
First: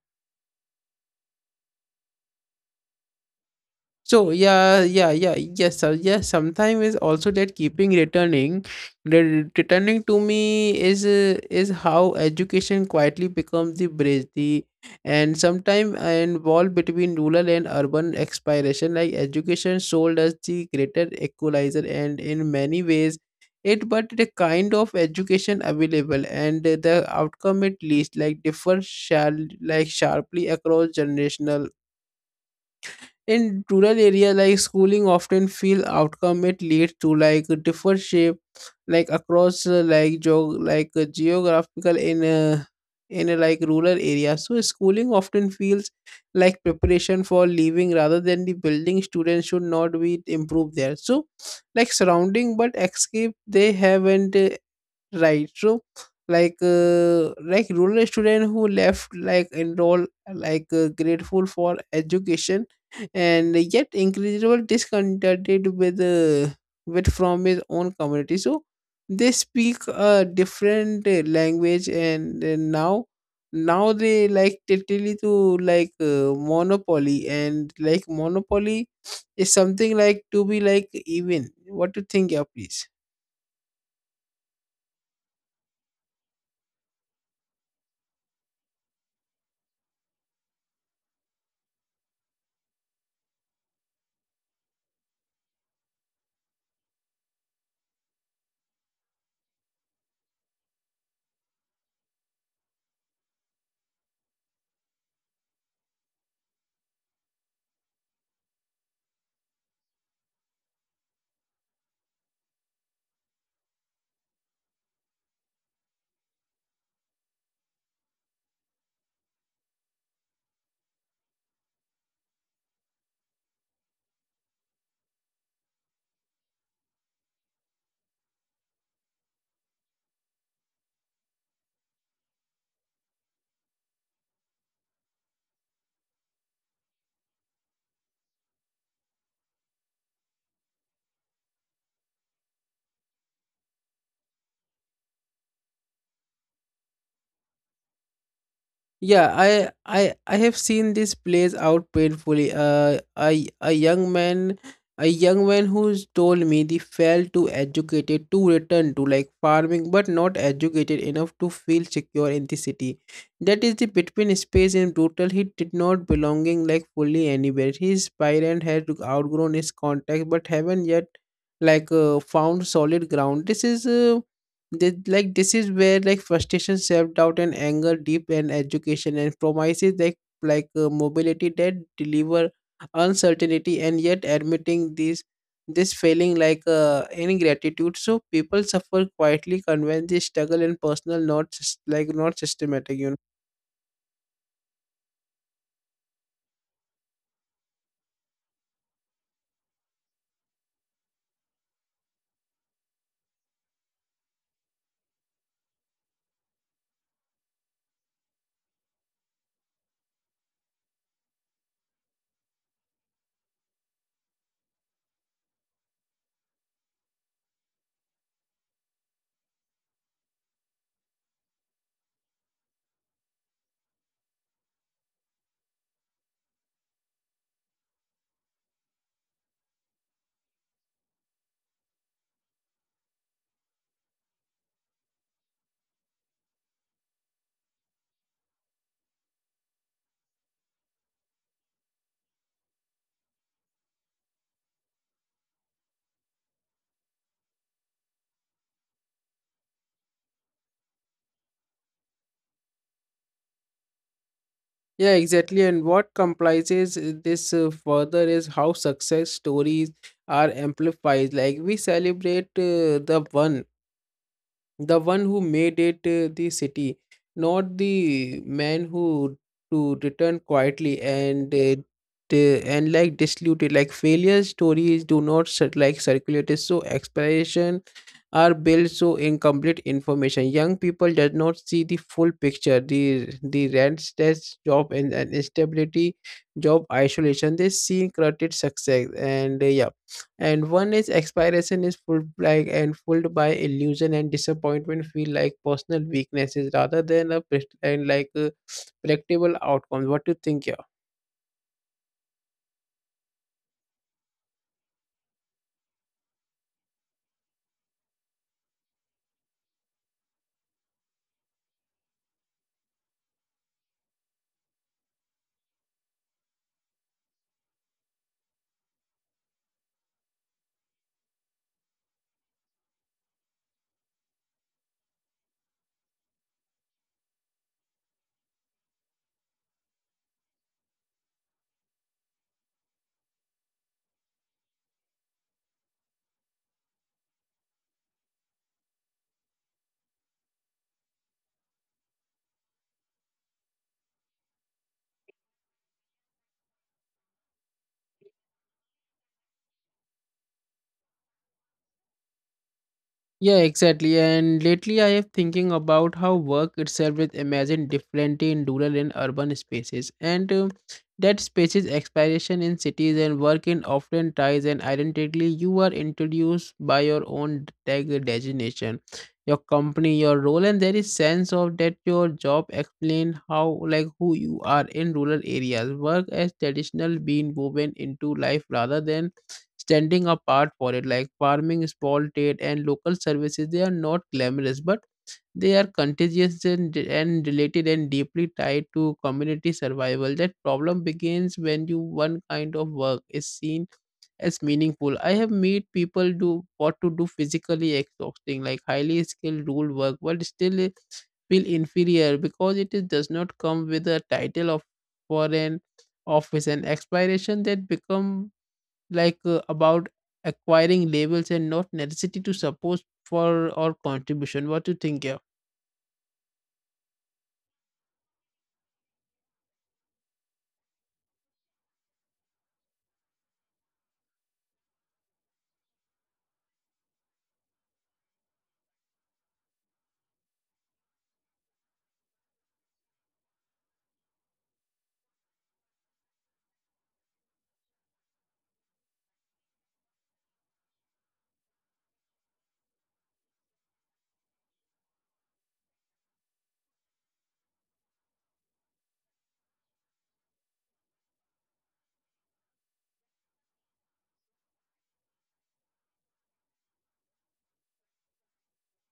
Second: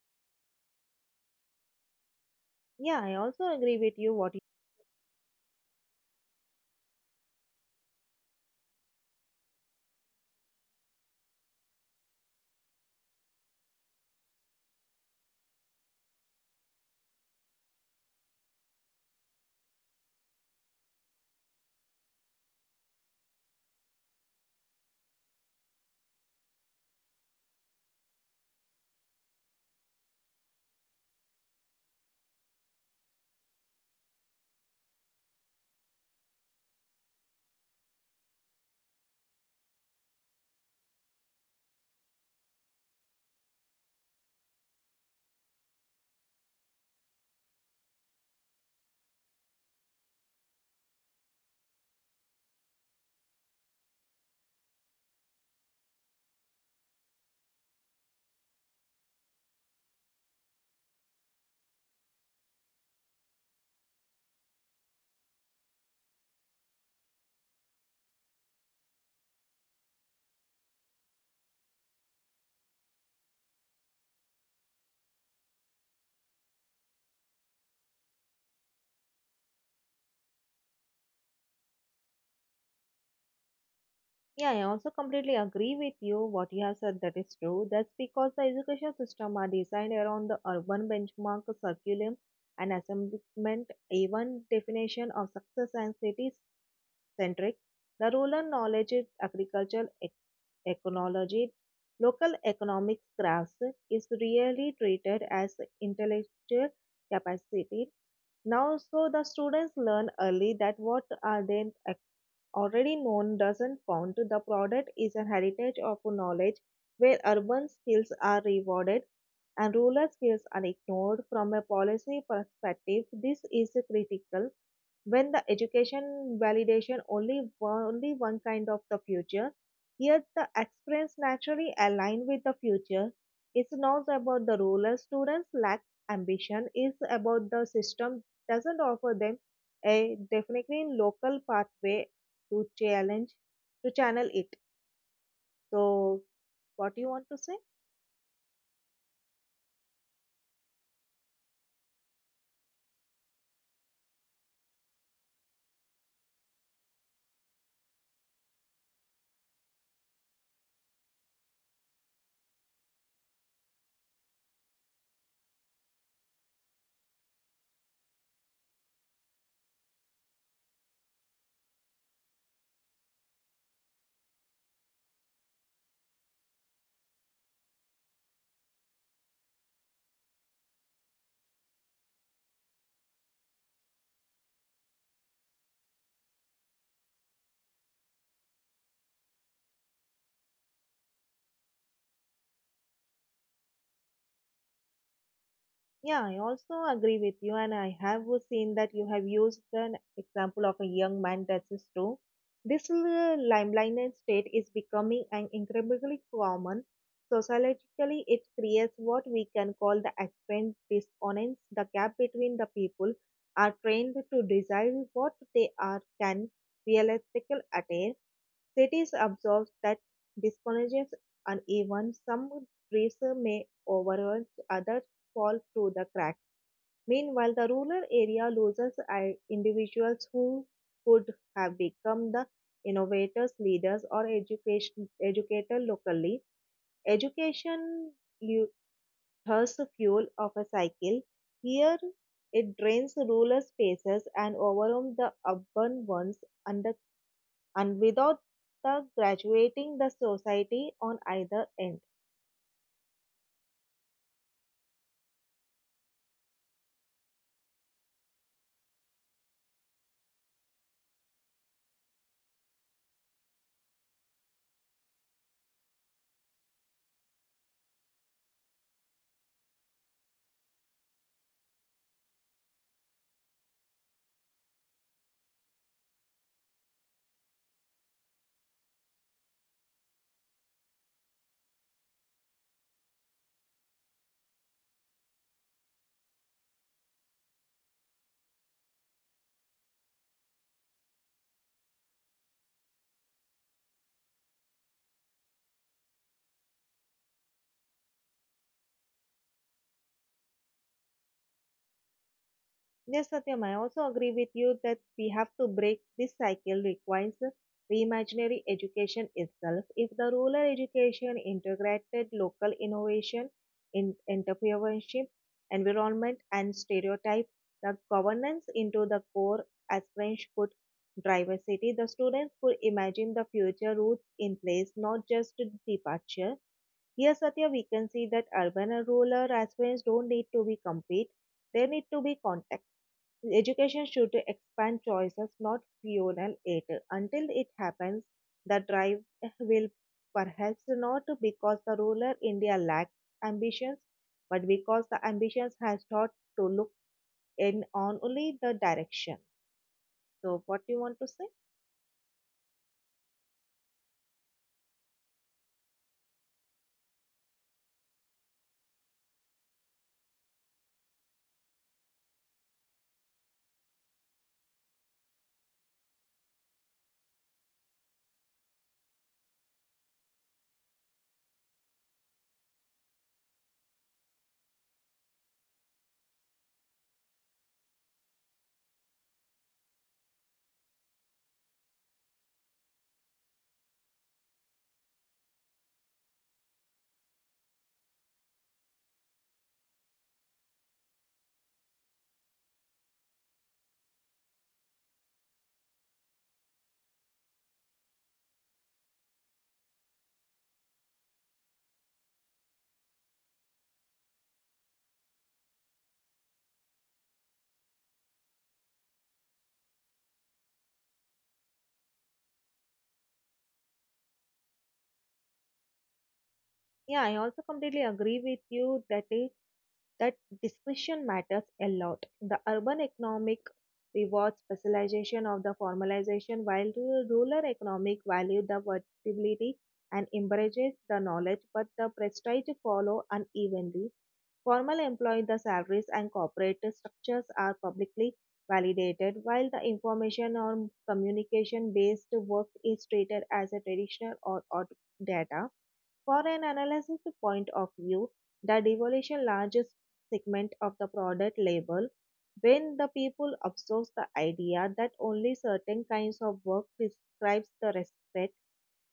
B: Yeah, I also agree with you.
A: So
B: What?
A: yeah, yeah, yeah, yes, sir. Yes, sometimes is also that keeping returning, returning to me is how education quietly becomes the bridge, the and sometimes involved between rural and urban expiration. Like education sold us the greater equalizer, and in many ways, it but the kind of education available and the outcome it least like differ shall sharply across generational in rural area like schooling often feel outcome it leads to like a different shape like across geographical in a like rural area. So schooling often feels like preparation for living rather than the building. Students should not be improved there, so like surrounding but escape they haven't. Right. So, rural student who left, enroll, grateful for education, and yet incredible discontented with from his own community. So they speak a different language, and now they like totally to monopoly, and like monopoly is something like to be like even. What to think? Yeah, please.
B: Yeah, I also completely agree with you what you have said, that is true. That's because the education system are designed around the urban benchmark, curriculum, and assessment, even definition of success and cities centric. The rural knowledge is agricultural ecology. Local economic crafts is really treated as intellectual capacity. Now, so the students learn early that what are they already known doesn't count. The product is a heritage of knowledge where urban skills are rewarded and rural skills are ignored. From a policy perspective, this is critical. When the education validation only one kind of the future, here the experience naturally align with the future. It's not about the rural students lack ambition. It's about the system doesn't offer them a definitely local pathway to challenge to channel it. So what do you want to say?
A: Yeah, I have seen this plays out painfully. A young man, a young man who's told me they fell too educated to return to like farming, but not educated enough to feel secure in the city. That is the between space and brutal. He did not belonging like fully anywhere. His parent had outgrown his contact, but haven't yet found solid ground. This is where like frustration, self-doubt and anger deep, and education and promises like mobility that deliver uncertainty. And yet admitting these this feeling ingratitude, so people suffer quietly, convinced they struggle and personal, not not systematic, you know.
B: Yeah, I also agree with you, and I have seen that you have used an example of a young man, that is true. This limelight state is becoming an incredibly common. Sociologically, it creates what we can call the apparent dissonance, the gap between the people are trained to desire what they are can realistically attain. Cities observe that disconnection and even some trees may overrun other fall through the cracks. Meanwhile, the rural area loses individuals who could have become the innovators, leaders, or education, educator locally. Education lu- thirsts the fuel of a cycle. Here, it drains rural spaces and overwhelms the urban ones, under, and without the graduating the society on either end.
A: Yeah, exactly. And what comprises this further is how success stories are amplified, like we celebrate the one who made it the city, not the man who to return quietly and diluted. Like failure stories do not circulate. It's so exploration are built so incomplete information. Young people does not see the full picture. The restless job and instability, job isolation. They see corrupted success and one is expiration is full like and fueled by illusion, and disappointment feel like personal weaknesses rather than a pres- and like predictable outcomes. What do you think? Yeah?
B: Yes, Satyam, I also agree with you that we have to break this cycle requires reimaginary education itself. If the rural education integrated local innovation, in entrepreneurship, environment and stereotype, the governance into the core as French put diversity, the students could imagine the future routes in place, not just departure. Here, Satya, we can see that urban and rural aspirants don't need to be compete. There need to be context. Education should expand choices, not fuel it. Until it happens, the drive will perhaps not because the ruler India lacks ambitions, but because the ambitions has taught to look in on only the direction. So, what you want to say?
A: Yeah, exactly. And lately I have thinking about how work itself is imagined differently in rural and urban spaces. And That spaces expiration in cities and work in often ties and identically. You are introduced by your own tag designation, your company, your role, and there is sense of that your job explain how like who you are. In rural areas, work as traditional being woven into life rather than standing apart for it, like farming, small trade and local services. They are not glamorous, but they are contagious and related and deeply tied to community survival. That problem begins when you one kind of work is seen as meaningful. I have made people do what to do physically exhausting like highly skilled rule work, but still feel inferior because it is, does not come with a title of for an office. And expiration that become about acquiring labels and not necessity to support for or contribution. What do you think here?
B: Yeah, I also completely agree with you that is that discretion matters a lot. The urban economic rewards specialization of the formalization, while rural economic value the versatility and embraces the knowledge, but the prestige follow unevenly. Formal employee the salaries and corporate structures are publicly validated, while the information or communication based work is treated as a traditional or odd data. For an analysis point of view, the devolution largest segment of the product label when the people absorbs the idea that only certain kinds of work prescribes the respect,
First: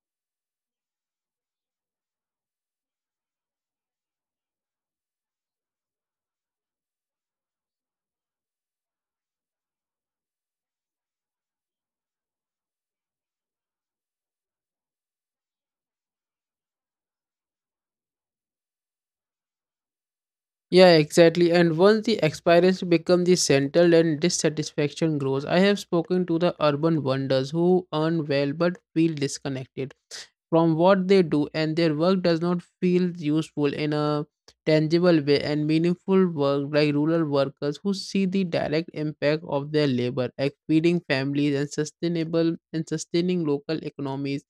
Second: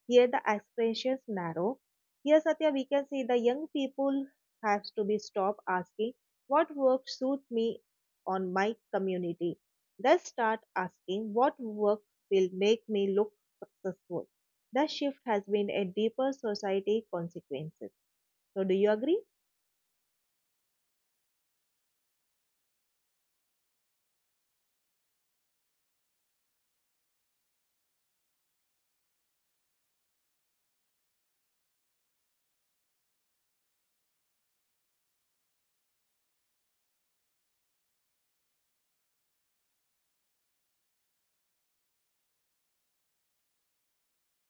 B: here the expressions narrow. Here, Satya, we can see the young people have to be stopped asking what work suits me on my community. They start asking what work will make me look successful. The shift has been a deeper society consequences. So do you agree?
A: Yeah, exactly. And once the experience becomes the central and dissatisfaction grows, I have spoken to the urban wonders who earn well but feel disconnected from what they do, and their work does not feel useful in a tangible way. And meaningful work like rural workers who see the direct impact of their labor, like feeding families and sustaining local economies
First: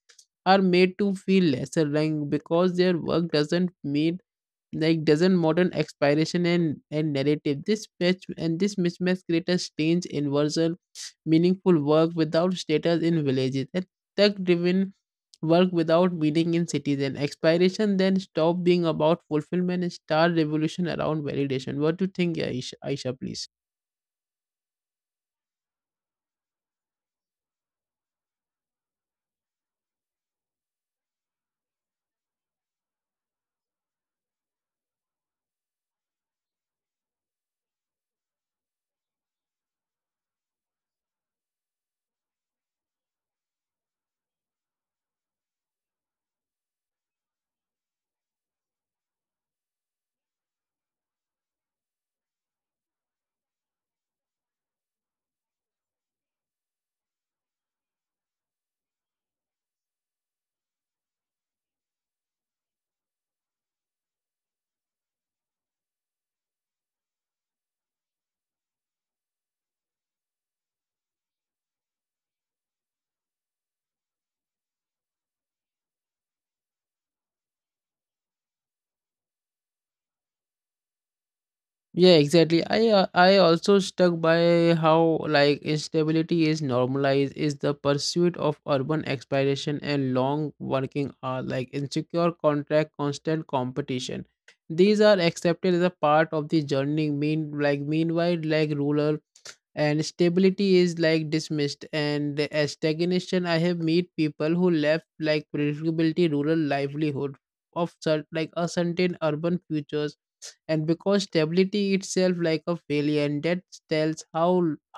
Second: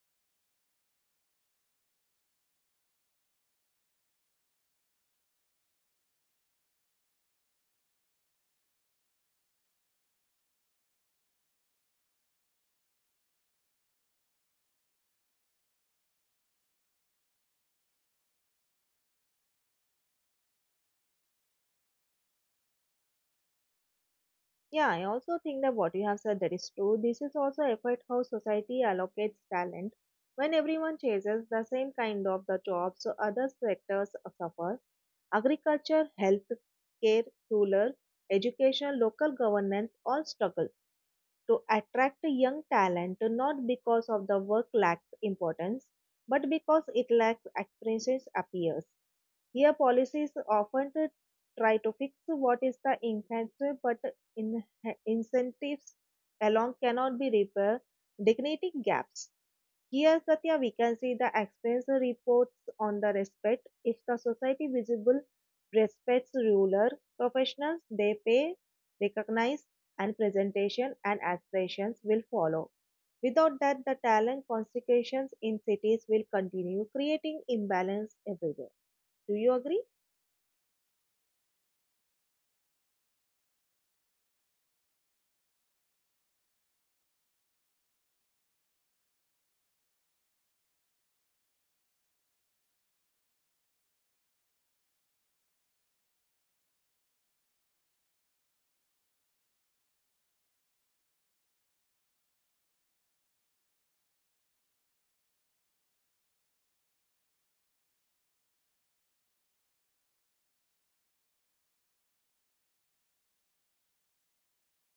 A: are made to feel lesser like because their work doesn't meet like doesn't modern expiration and narrative this match. And this mismatch create a strange inversion: meaningful work without status in villages, and tech driven work without meaning in cities. And expiration then stop being about fulfillment and start revolution around validation. What do you think, Aisha, please?
B: Yeah, I also think that what you have said that is true. This is also affect how society allocates talent. When everyone chases the same kind of the job, so other sectors suffer. Agriculture, health care, rural, education, local governance all struggle to attract young talent, not because of the work lacks importance, but because it lacks experiences appears. Here, policies often to try to fix what is the inherent, but incentives alone cannot be repair dignity gaps. Here, Satya, we can see the experience reports on the respect. If the society visible respects ruler professionals, they pay, recognize, and presentation and aspirations will follow. Without that, the talent consequences in cities will continue, creating imbalance everywhere. Do you agree?
A: Yeah, exactly. I also stuck by how like instability is normalized is the pursuit of urban exploration and long working hours, like insecure contract, constant competition. These are accepted as a part of the journey. Mean like meanwhile, like rural and stability is like dismissed and as stagnation. I have met people who left like predictability rural livelihood like uncertain urban futures, and because stability itself like a failure. And that tells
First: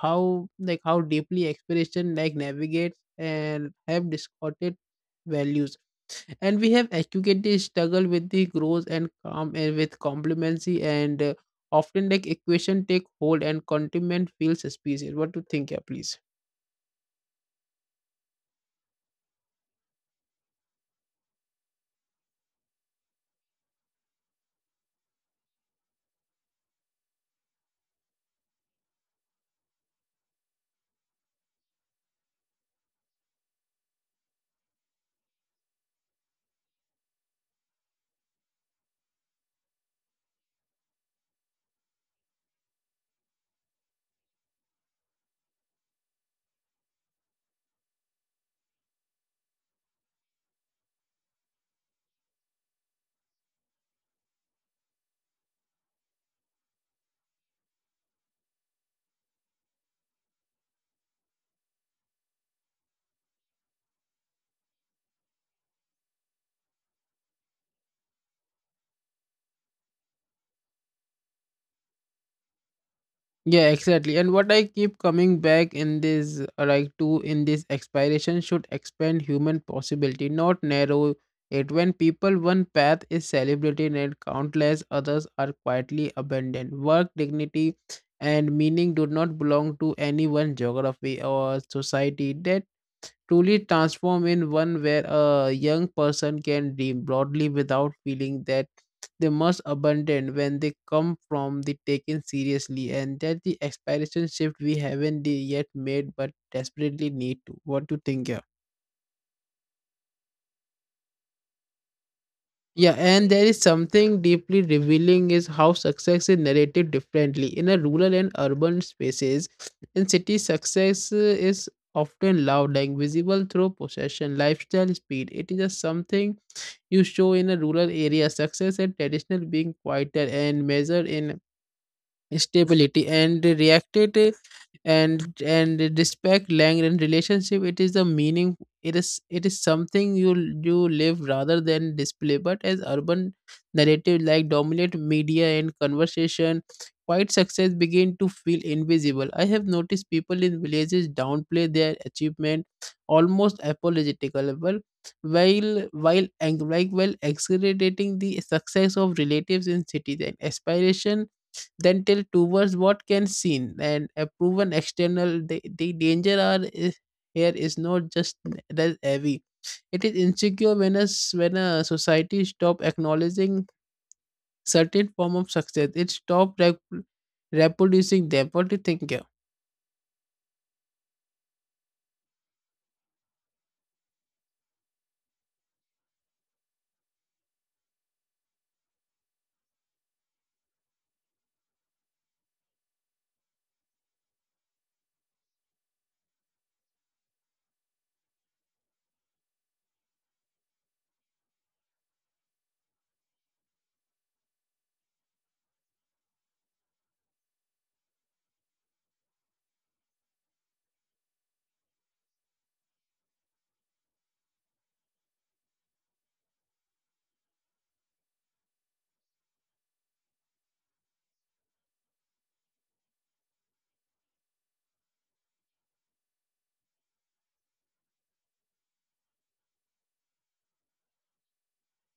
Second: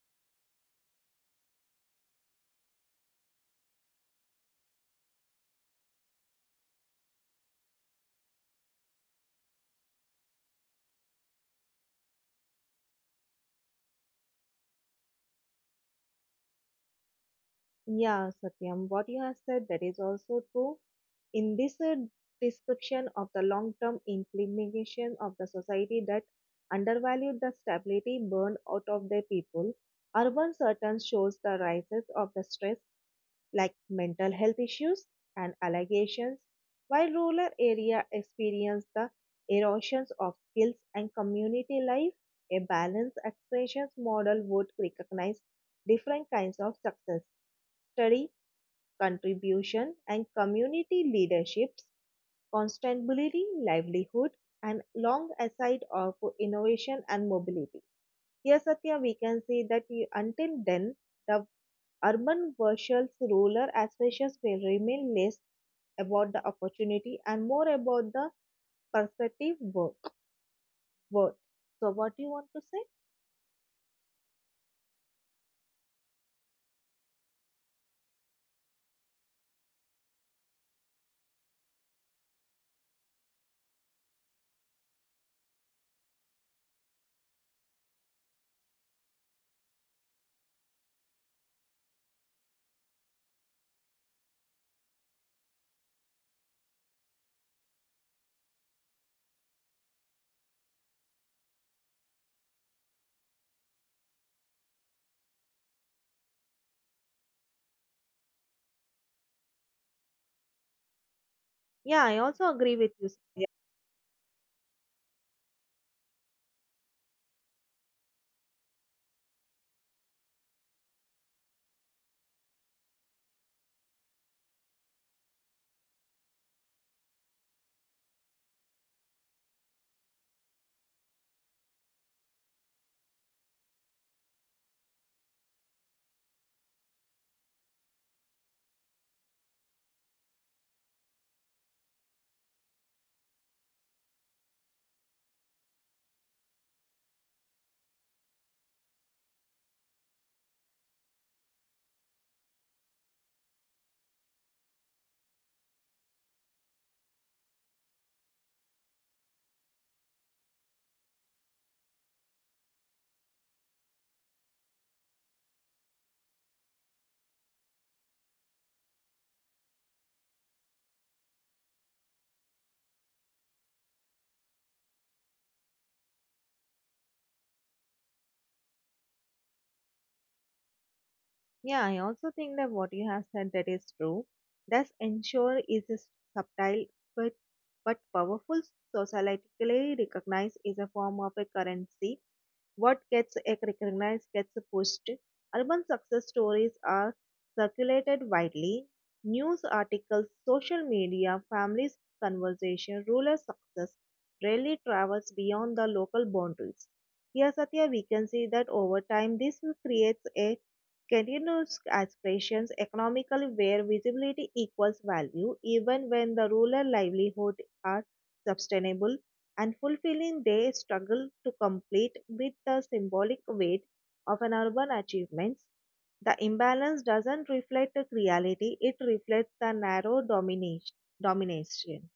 A: how like how deeply expression like navigates and have distorted values. And we have educated the struggle with the growth and calm and with complacency, and often like equation take hold and contentment feels suspicious. What do you think? Yeah, please.
B: Yeah, Satyam, what you have said, that is also true. In this description of the long-term implication of the society that undervalued the stability burned out of their people, urban certain shows the rises of the stress like mental health issues and allegations, while rural area experience the erosions of skills and community life. A balanced expressions model would recognize different kinds of success, study contribution and community leaderships, constantly livelihood, and long aside of innovation and mobility. Here, Satya, we can say that until then, the urban versus rural aspirations will remain less about the opportunity and more about the perspective work worth. So, what do you want to say?
A: Yeah, exactly. And what I keep coming back in this like to in this expiration should expand human possibility, not narrow it. When people one path is celebrated and countless others are quietly abandoned, work dignity and meaning do not belong to any one geography or society. That truly transform in one where a young person can dream broadly without feeling that they must abandon when they come from the taken seriously, and that the aspiration shift we haven't yet made but desperately need to. What do you think here?
B: Yeah, I also agree with
A: Yeah,
B: you.
A: and there is something deeply revealing is how success is narrated differently in a rural and urban spaces. In cities, success is often loud and visible through possession lifestyle speed. It is a something you show. In a rural area, success and traditional being quieter and measured in stability and reacted, and respect language and relationship, it is the meaning. It is something you you live rather than display. But as urban narrative like dominate media and conversation, quite success begin to feel invisible. I have noticed people in villages downplay their achievement almost apologetical. Well, like while exaggerating the success of relatives in cities, and aspiration dental towards what can seen and a proven external. The danger are is, here, is not just that heavy, it is insecure. When a, when a society stop acknowledging certain form of success, reproducing them. What do you think here?
B: Yeah, I also think that what you have said that is true. Thus, ensure is a subtle but but powerful societally recognized is a form of a currency. What gets recognized gets pushed. Urban success stories are circulated widely. News articles, social media, families' conversation, rural success rarely travels beyond the local boundaries. Here, Satya, we can see that over time, this creates a continuous aspirations economically where visibility equals value, even when the rural livelihood are sustainable and fulfilling they struggle to complete with the symbolic weight of an urban achievement. The imbalance doesn't reflect a reality, it reflects the narrow domination.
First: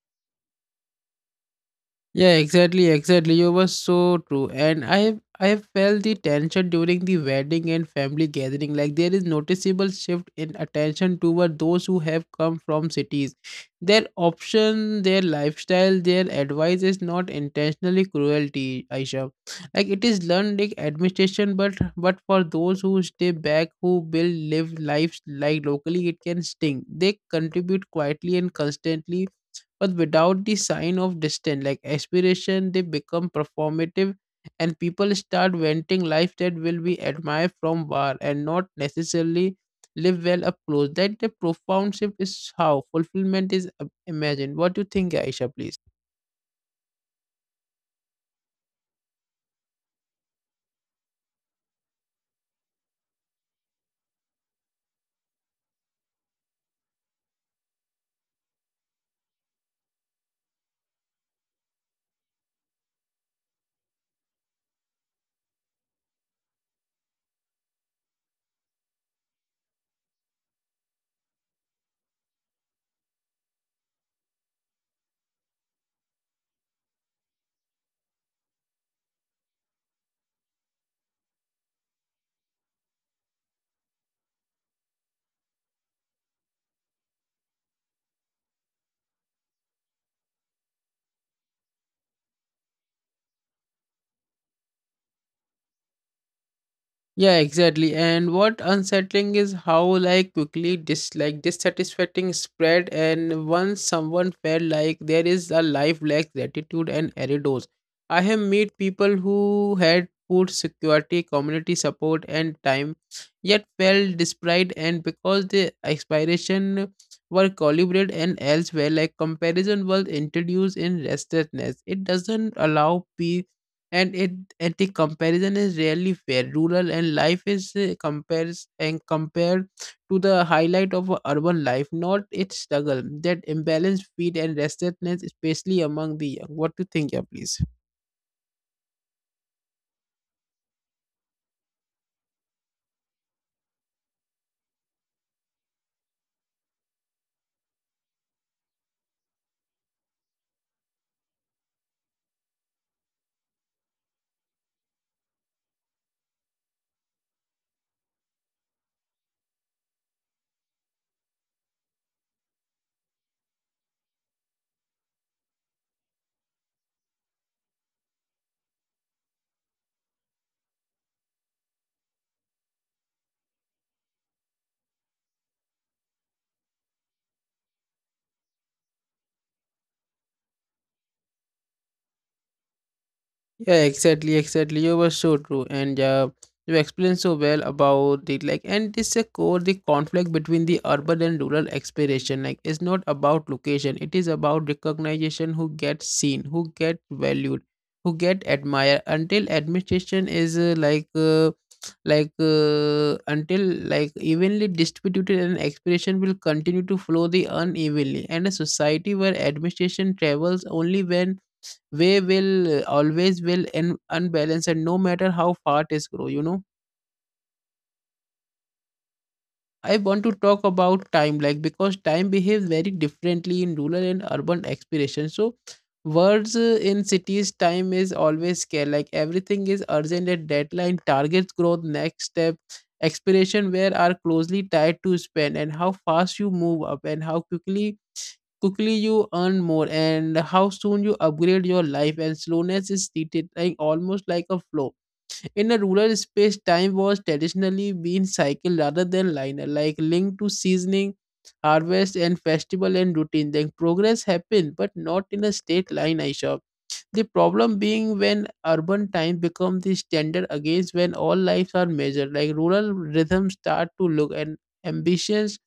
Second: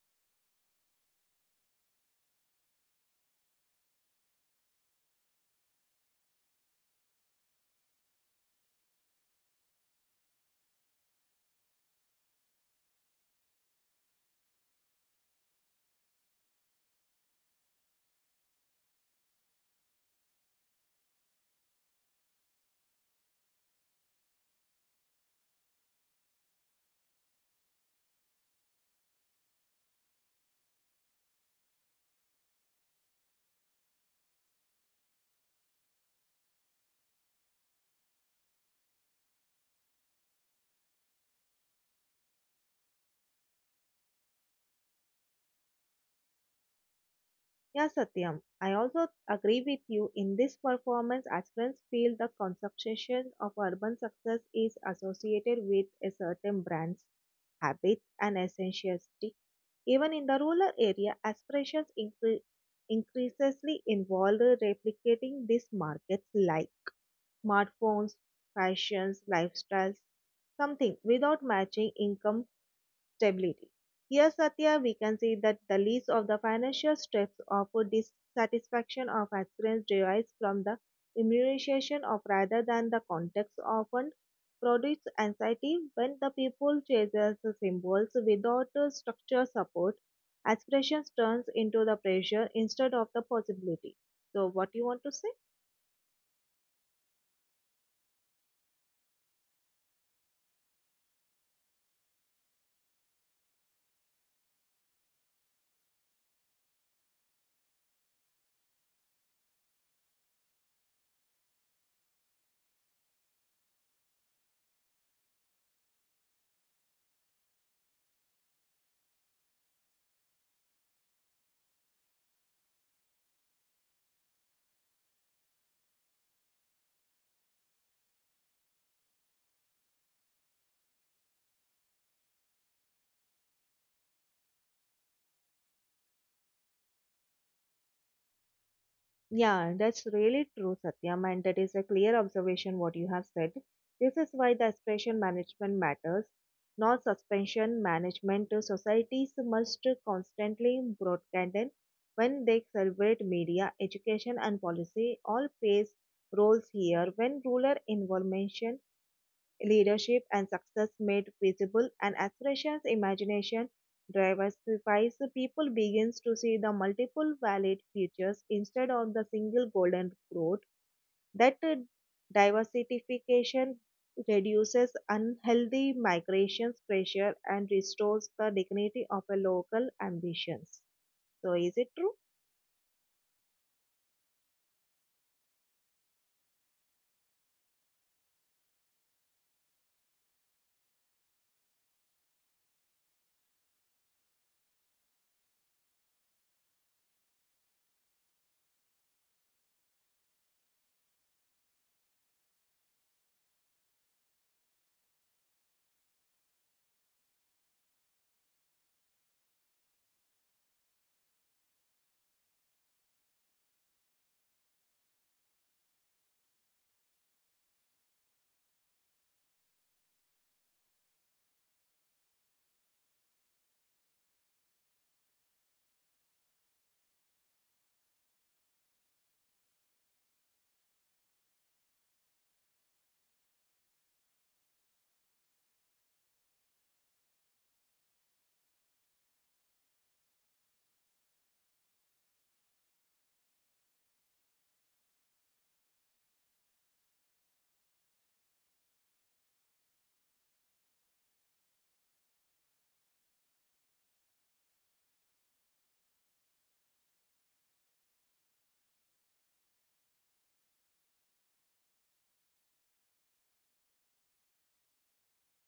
A: Yeah, exactly, exactly. You were so true. And I have felt the tension during the wedding and family gathering. Like there is noticeable shift in attention toward those who have come from cities. Their option, their lifestyle, their advice is not intentionally cruelty, Aisha. Like it is learned like administration, but for those who stay back, who build live lives like locally, it can sting. They contribute quietly and constantly, but without the sign of distance like aspiration, they become performative, and people start venting life that will be admired from far and not necessarily live well up close. That the profound shift is how fulfillment is imagined. What do you think, Aisha? Please.
B: Yeah, Satyam. I also agree with you. In this performance, aspirants feel the conception of urban success is associated with a certain brand's habits and essentiality. Even in the rural area, aspirations increasingly involve replicating these markets like smartphones, fashions, lifestyles, something without matching income stability. Here, Satya, we can see that the least of the financial stress or dissatisfaction of aspirants derives from the immunization of rather than the context often produces anxiety when the people chases symbols without a support. Aspirations turns into the pressure instead of the possibility. So, what you want to say?
A: Yeah, exactly. And what unsettling is how like quickly dis like dissatisfying spread, and once someone felt like there is a life lack gratitude and errors. I have met people who had food security, community support and time, yet felt desperate, and because the expiration were calibrated and elsewhere, like comparison was introduced in restlessness. It doesn't allow peace, and it, and the comparison is rarely fair. Rural and life is compares and compared to the highlight of a urban life, not its struggle. That imbalance feed and restlessness, especially among the young. What do you think? Yeah, please.
B: Yeah, that's really true, Satyam, and that is a clear observation what you have said. This is why the expression management matters, not suspension management. Societies must constantly broadcast them when they celebrate media, education, and policy all plays roles here. When ruler involvement leadership and success made visible and aspirations imagination diversifies, the people begins to see the multiple valid futures instead of the single golden growth that diversification reduces unhealthy migration pressure and restores the dignity of a local ambitions. So is it true?
A: Yeah, exactly, exactly. You were so true, and you explained so well about it. Like, and this a core the conflict between the urban and rural exploration. Like, it's not about location; it is about recognition. Who gets seen, who get valued, who get admired. Until administration is until like evenly distributed, and exploration will continue to flow the unevenly. And a society where administration travels only when way will always will and unbalance, and no matter how fast it grow, you know. I want to talk about time, like, because time behaves very differently in rural and urban expiration. So words, in cities, time is always scarce, like everything is urgent and deadline targets growth next step. Expiration where are closely tied to spend and how fast you move up and how quickly you earn more and how soon you upgrade your life, and slowness is treated like almost like a flow. In a rural space, time was traditionally being cycled rather than linear, like linked to seasoning, harvest, and festival and routine. Then progress happened, but not in a straight line, I saw. The problem being when urban time becomes the standard against when all lives are measured, like rural rhythms start to look and ambitions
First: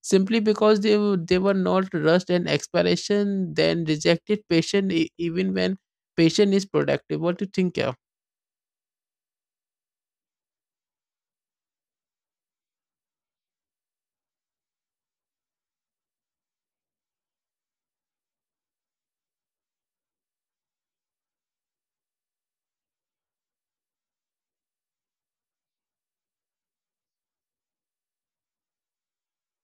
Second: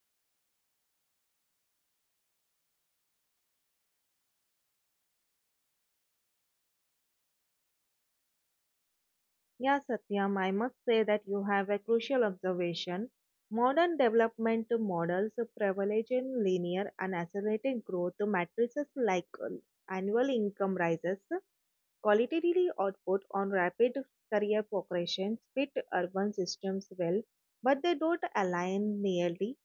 A: simply because they were not rushed, and expiration then rejected patient, even when patient is productive. What do you think, Kev?
B: Yeah, Satyam, I must say that you have a crucial observation. Modern development models privilege in linear and accelerated growth matrices like annual income rises, qualitatively output on rapid career progression fit urban systems well, but they don't align nearly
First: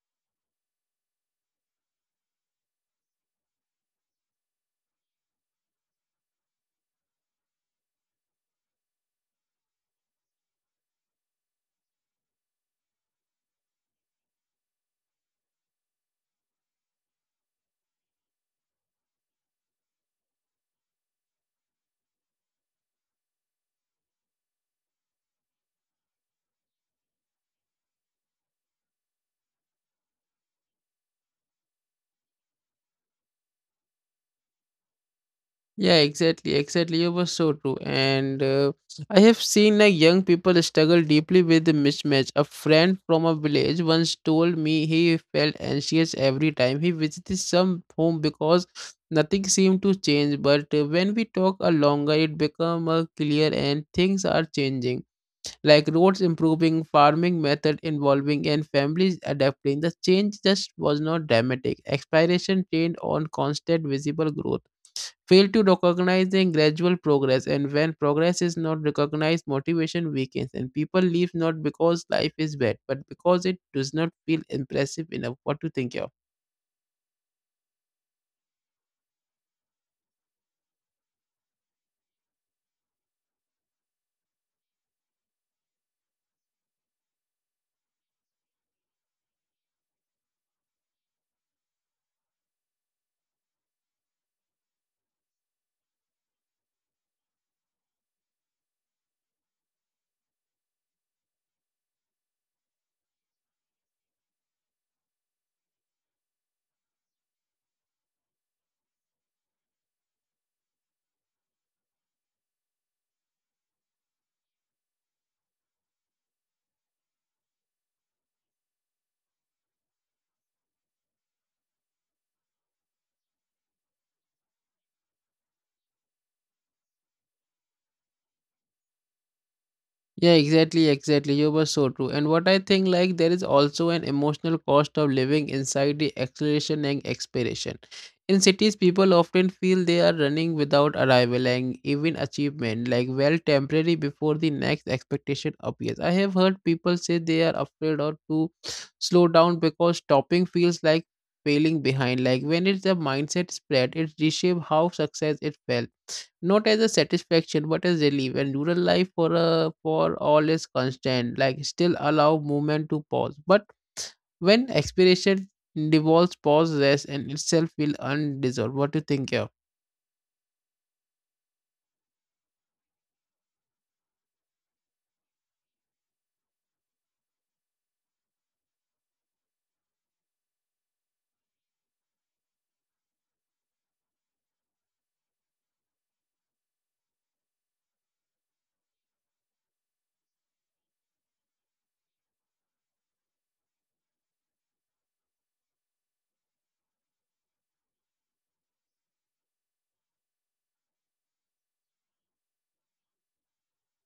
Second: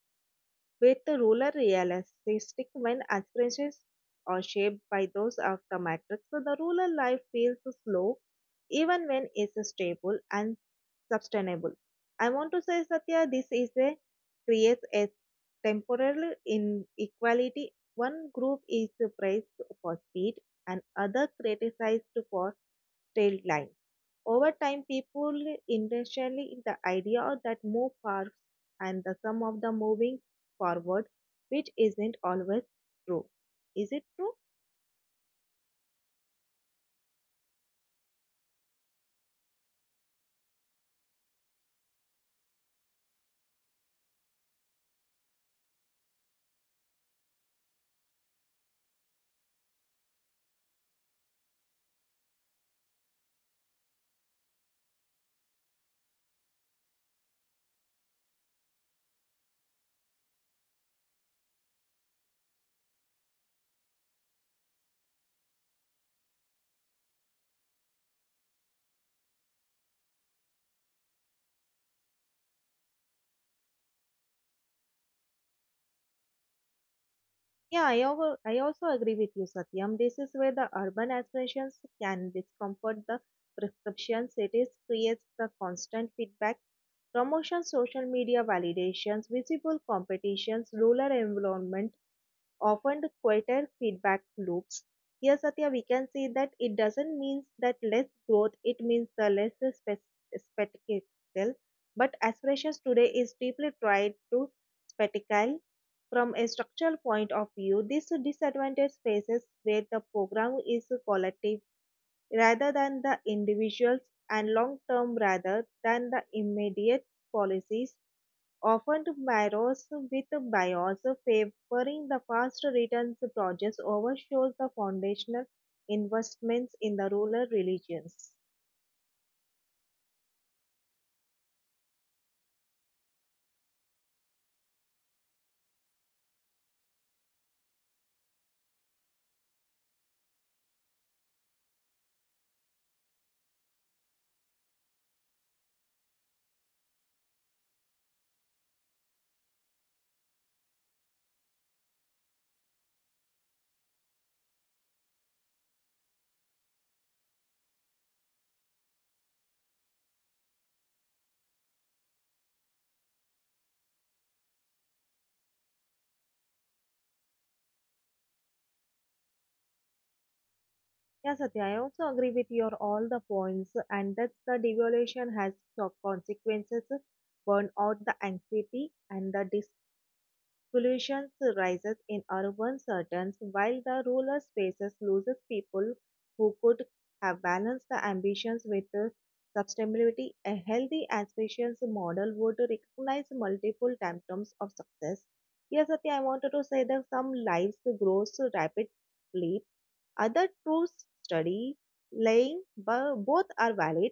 B: with the ruler realistic when aspirations are shaped by those of the matrix. So the rural life feels slow even when it's stable and sustainable. I want to say, Satya, this is a creates a temporary inequality. One group is praised for speed and other criticized for tail line. Over time, people initially the idea that move fast and the sum of the moving forward, which isn't always true. Is it true?
A: Yeah, exactly, exactly. You were so true. And I have seen like young people struggle deeply with the mismatch. A friend from a village once told me he felt anxious every time he visited some home because nothing seemed to change. But when we talk a longer, it become clear and things are changing. Like roads improving, farming method evolving, and families adapting. The change just was not dramatic. Expiration trained on constant visible growth fail to recognize the gradual progress, and when progress is not recognized, motivation weakens, and people leave not because life is bad but because it does not feel impressive enough. What to think of?
B: Yeah, I also agree with you, Satyam. This is where the urban aspirations can discomfort the prescription cities, creates the constant feedback, promotion, social media validations, visible competitions, rural environment often quieter feedback loops. Here, Satya, we can see that it doesn't mean that less growth, it means the less spectacle. But aspirations today is deeply tied to spectacle. From a structural point of view, this disadvantage spaces where the program is collective rather than the individuals and long term rather than the immediate policies often mirrors with bias favoring the fast returns projects overshows the foundational investments in the rural religions.
A: Yeah, exactly, exactly. You were so true. And what I think, like, there is also an emotional cost of living inside the acceleration and expiration. In cities, people often feel they are running without arrival, and even achievement, like, well, temporary before the next expectation appears. I have heard people say they are afraid or to slow down because stopping feels like failing behind. Like, when it's a mindset spread, it reshapes how success it felt, not as a satisfaction but as relief. And rural life for all is constant, like still allow movement to pause, but when expiration devolves pause rest and itself will undissolved. What do you think here?
B: Yeah, Satya, I also agree with your all the points, and that the devaluation has consequences, burn out the anxiety, and the pollution rises in urban centers, while the rural spaces loses people who could have balanced the ambitions with the sustainability. A healthy and spacious model would recognize multiple symptoms of success. Yes, Satya, I wanted to say that some lives grow so rapidly, other to study, laying, both are valid.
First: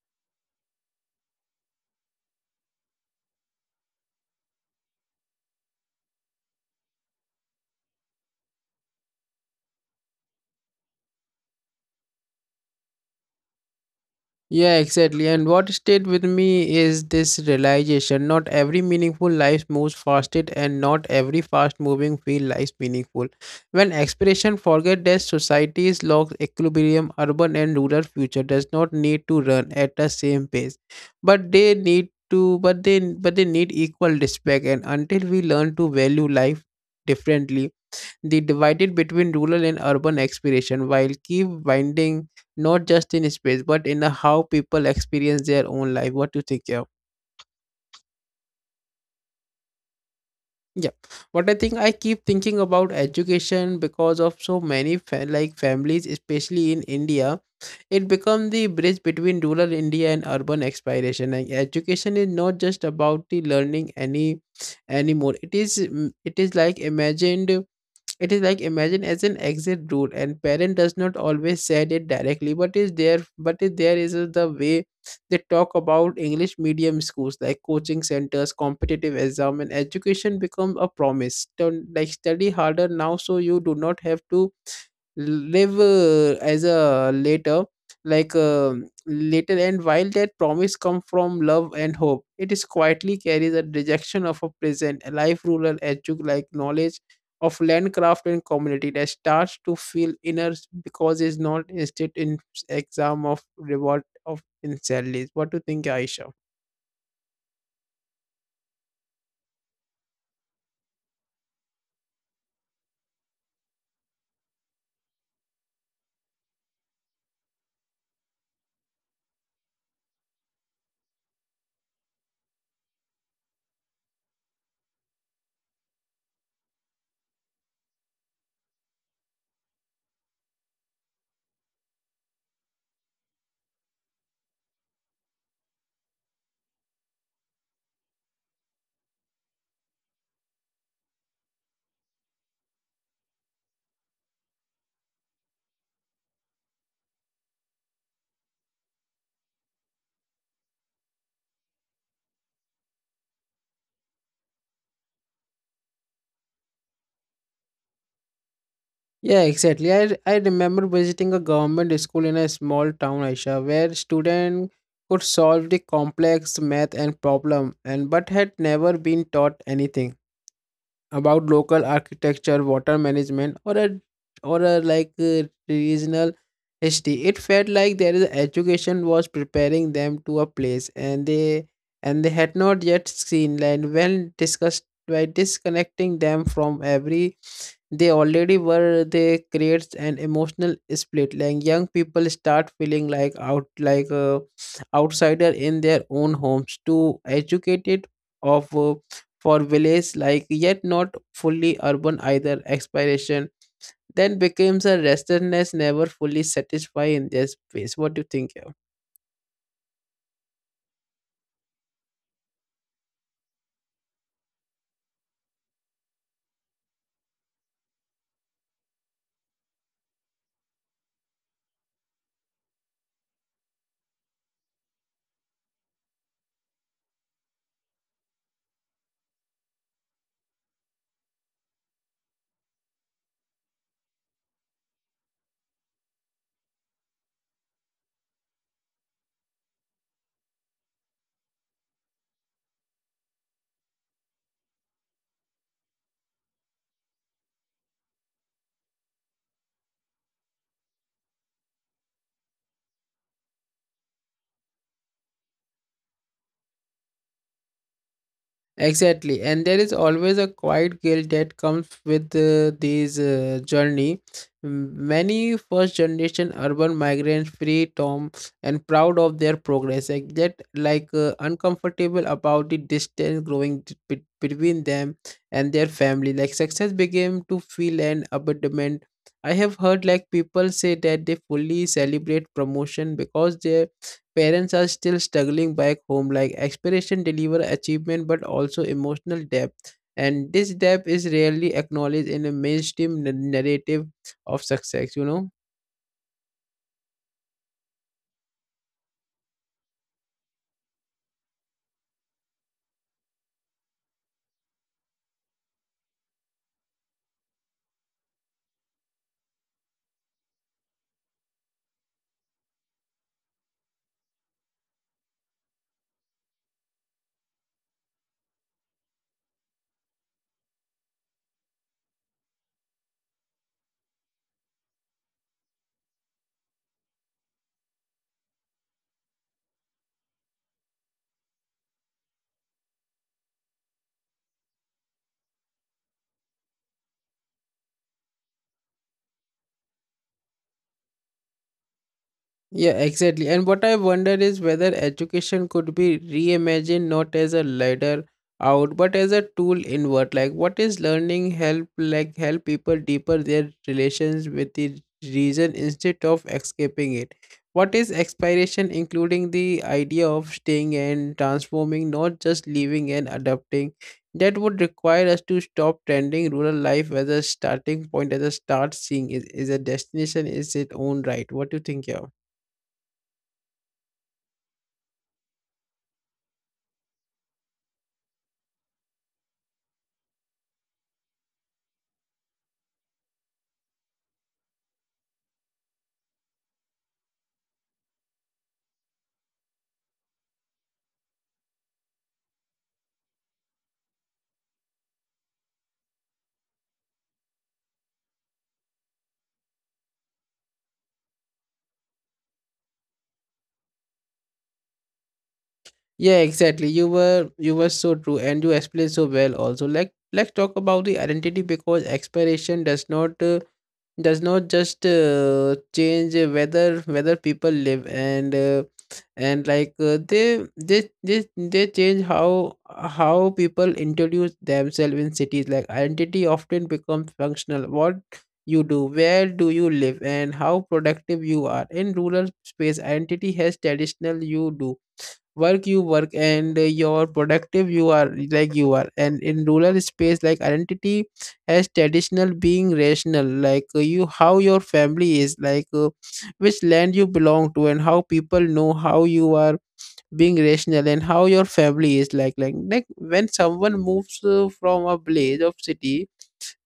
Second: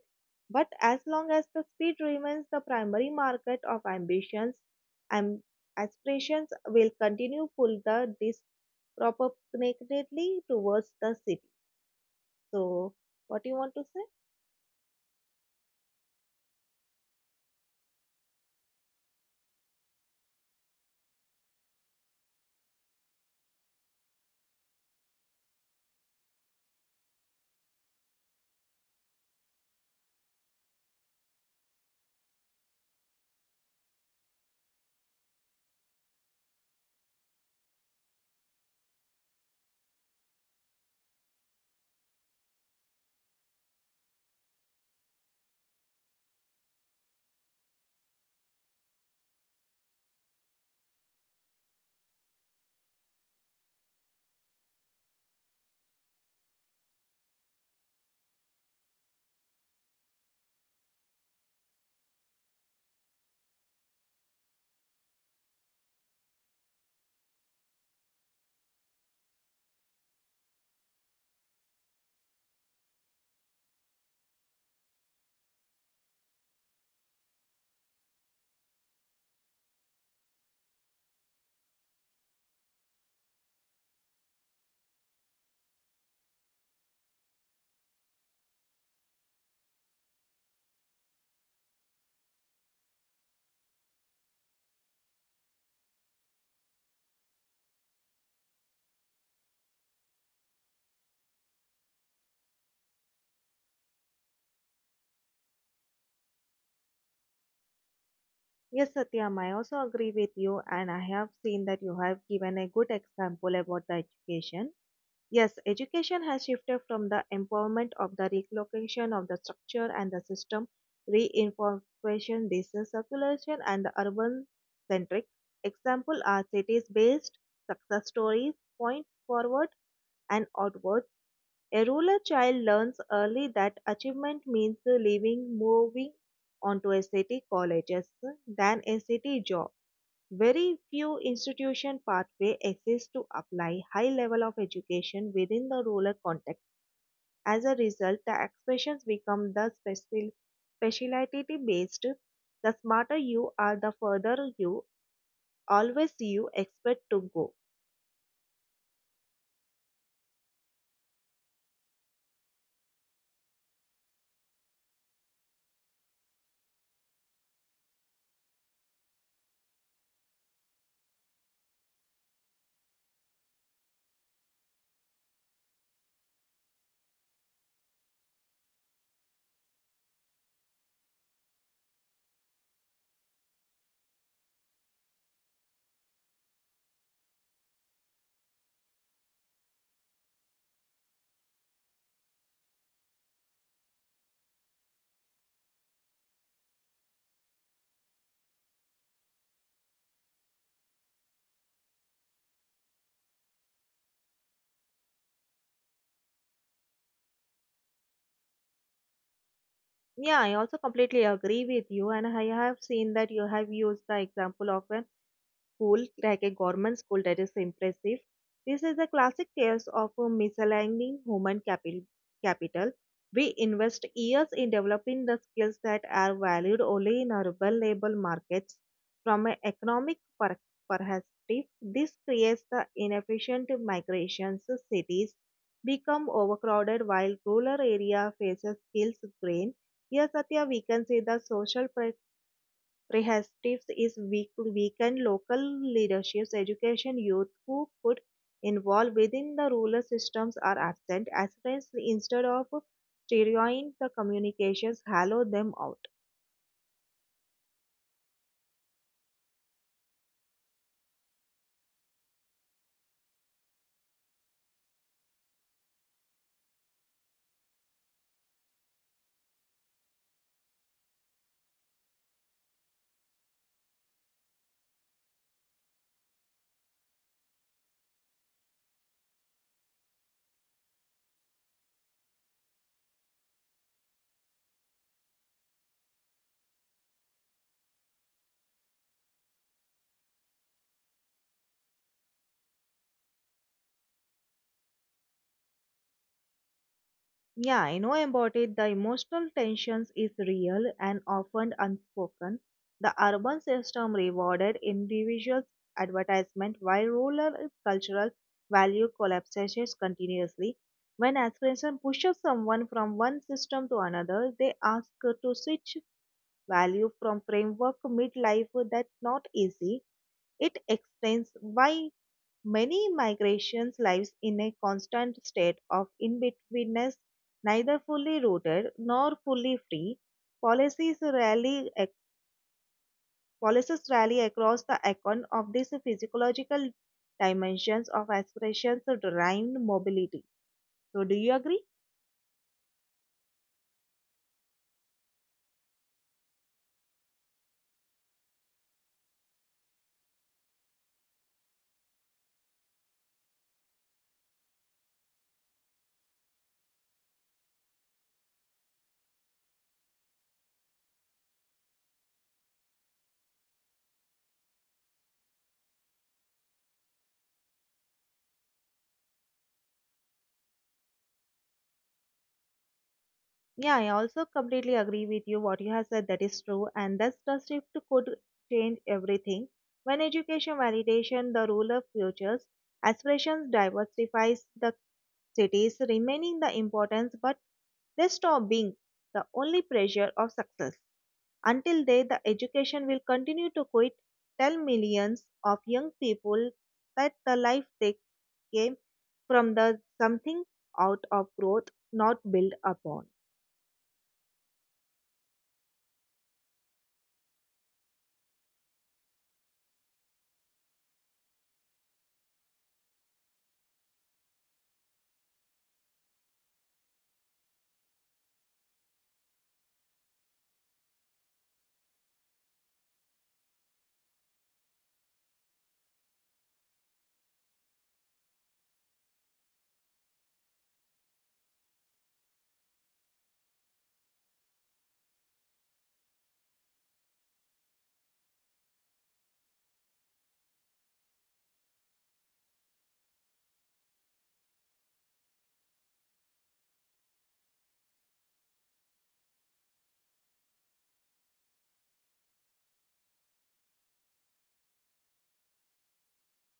B: But as long as the speed remains the primary market of ambitions, aspirations will continue pull the disproportionately towards the city. So, what do you want to say?
A: Yeah, exactly. And what stayed with me is this realization. Not every meaningful life moves fasted, and not every fast moving feel life meaningful. When expression forget that, society's lost equilibrium. Urban and rural future does not need to run at the same pace, but they need to, but they need equal respect. And until we learn to value life differently, they divided between rural and urban exploration while keep winding, not just in space but in how people experience their own life. What do you think? Yeah. Yeah, what I think, I keep thinking about education because of so many like families, especially in India, it become the bridge between rural India and urban exploration. And education is not just about the learning anymore. It is mm, it is like imagined. It is like imagine as an exit route, and parent does not always said it directly, but is there, but is the way they talk about English medium schools like coaching centers, competitive exam, and education become a promise. Don't like study harder now, so you do not have to live as a later, like uh, later. And while that promise come from love and hope, it is quietly carries a rejection of a present a life rural like knowledge of landcraft and community that starts to feel inner because it's not instead in exam of reward of in salaries. What do you think, Aisha?
B: Yes, Satyam, I also agree with you, and I have seen that you have given a good example about the education. Yes, education has shifted from the empowerment of the relocation of the structure and the system, reinforcement, distance circulation, and the urban centric. Example are cities based success stories, point forward and outward. A rural child learns early that achievement means leaving, moving on to a city colleges, than a city job. Very few institution pathway exist to apply high level of education within the rural context. As a result, the expressions become the special, speciality based. The smarter you are, the further you always you expect to go.
A: Yeah, exactly. I, I remember visiting a government school in a small town, Aisha, where students could solve the complex math and problem and but had never been taught anything about local architecture, water management, or a like regional history. It felt like their education was preparing them to a place, and they had not yet seen. And when discussed by disconnecting them from every they already were, they creates an emotional split. Like young people start feeling like out, like outsider in their own homes, too educated of for villages, like yet not fully urban either. Expiration then becomes a restlessness, never fully satisfied in their space. What do you think?
B: Yeah, I also completely agree with you, and I have seen that you have used the example of an school, like a government school, that is impressive. This is a classic case of a misaligned human capital. We invest years in developing the skills that are valued only in urban labor markets. From an economic perspective, this creates the inefficient migrations. Cities become overcrowded while rural area faces skills drain. Here, Satya, we can see the social Rehashtips is weak, weakened local leaderships, education, youth who could involve within the rural systems are absent. Aspirants, instead of steering the communications, hollow them out.
A: Exactly, and there is always a quiet guilt that comes with these journey. Many first generation urban migrants, free tom and proud of their progress, like that like uncomfortable about the distance growing between them and their family. Like success began to feel an abandonment. I have heard like people say that they fully celebrate promotion because they parents are still struggling back home, like aspiration deliver achievement but also emotional depth. And this depth is rarely acknowledged in a mainstream narrative of success, you know.
B: Yeah, I know about it. The emotional tensions is real and often unspoken. The urban system rewarded individuals advertisement while rural cultural value collapses continuously. When aspiration pushes someone from one system to another, they ask to switch value from framework midlife. That's not easy. It explains why many migrations lives in a constant state of in-betweenness, neither fully rooted nor fully free. Policies rally, policies rally across the icon of these physiological dimensions of aspirations derived mobility. So, do you agree?
A: Yeah, exactly. And what I wonder is whether education could be reimagined, not as a ladder out, but as a tool inward. Like, what is learning help? Like, help people deeper their relations with the reason instead of escaping it. What is expiration, including the idea of staying and transforming, not just living and adapting? That would require us to stop trending rural life as a starting point, as a start seeing is a destination is its own right. What do you think? Yeah?
B: Yeah, I also completely agree with you. What you have said that is true, and that's the shift could change everything. When education validation the role of futures, aspirations diversifies the cities remaining the importance but they stop being the only pressure of success. Until they, the education will continue to quit, tell millions of young people that the life they came from the something out of growth, not built upon.
A: Yeah, exactly. You were so true and you explained so well also. Like, let's talk about the identity because expiration does not just change whether people live and, they change how people introduce themselves. In cities, like, identity often becomes functional. What you do, where do you live, and how productive you are. In rural space, identity has traditional. You do work, you work, and you productive you are, like you are. And in rural space, like identity as traditional being rational, like you how your family is, like which land you belong to and how people know how you are, being rational and how your family is like. Like when someone moves from a village of city,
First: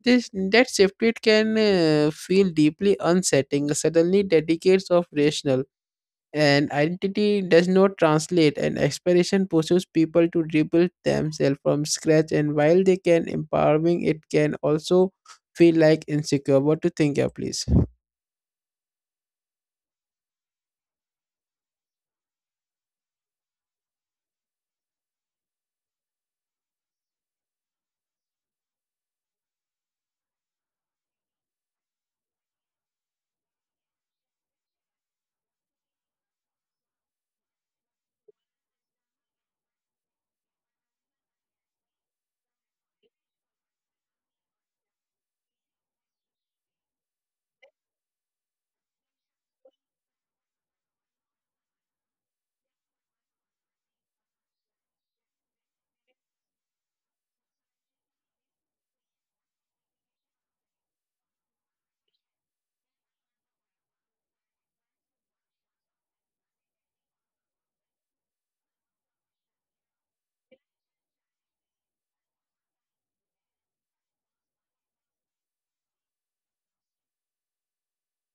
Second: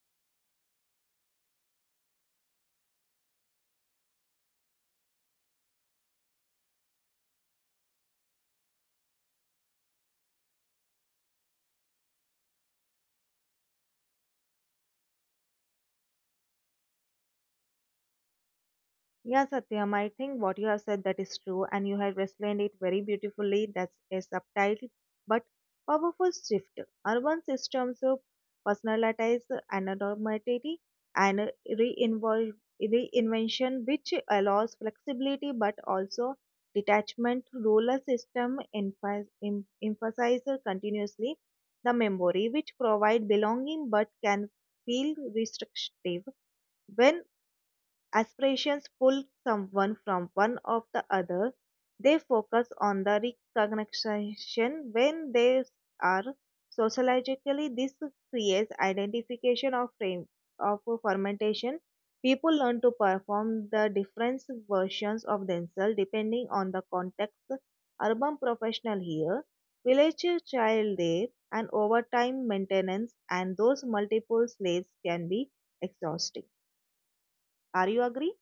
A: this, that shift, it can feel deeply unsettling. Suddenly dedicates of rational and identity does not translate, and expiration pushes people to rebuild themselves from scratch. And while they can empowering, it can also feel like insecure. What to think? Yeah, please.
B: Yeah, Satyam, I think what you have said that is true, and you have explained it very beautifully. That's a subtle but powerful shift. Urban systems of personalize anonymity and reinvol- reinvention, which allows flexibility but also detachment. Rural system emphasize continuously the memory, which provide belonging but can feel restrictive when aspirations pull someone from one of the other. They focus on the recognition when they are sociologically. This creates identification of frame of fermentation. People learn to perform the different versions of themselves depending on the context. Urban professional here, village child there, and overtime maintenance, and those multiple slaves can be exhausting. Are you agree?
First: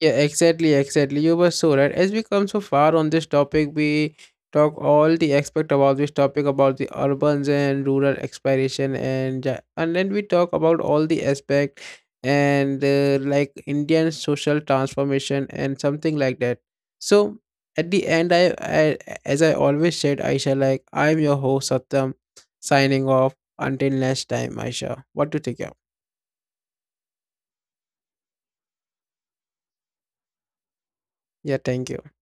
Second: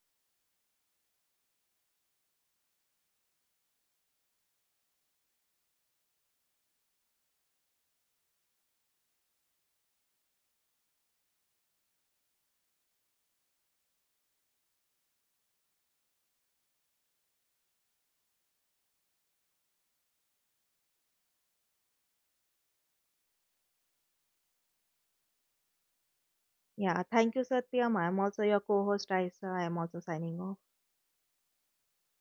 A: Yeah, exactly, exactly. You were so right. As we come so far on this topic, we talk all the aspect about this topic about the urbans and rural exploration and and then we talk about all the aspect and like Indian social transformation and something like that. So at the end, I as I always said, Aisha, like I'm your host Satyam, signing off until next time, Aisha. What do you think? Yeah,
B: Yeah, thank you, Satyam. I'm also your co host, Aisa. I'm also signing off.
A: yeah, thank you.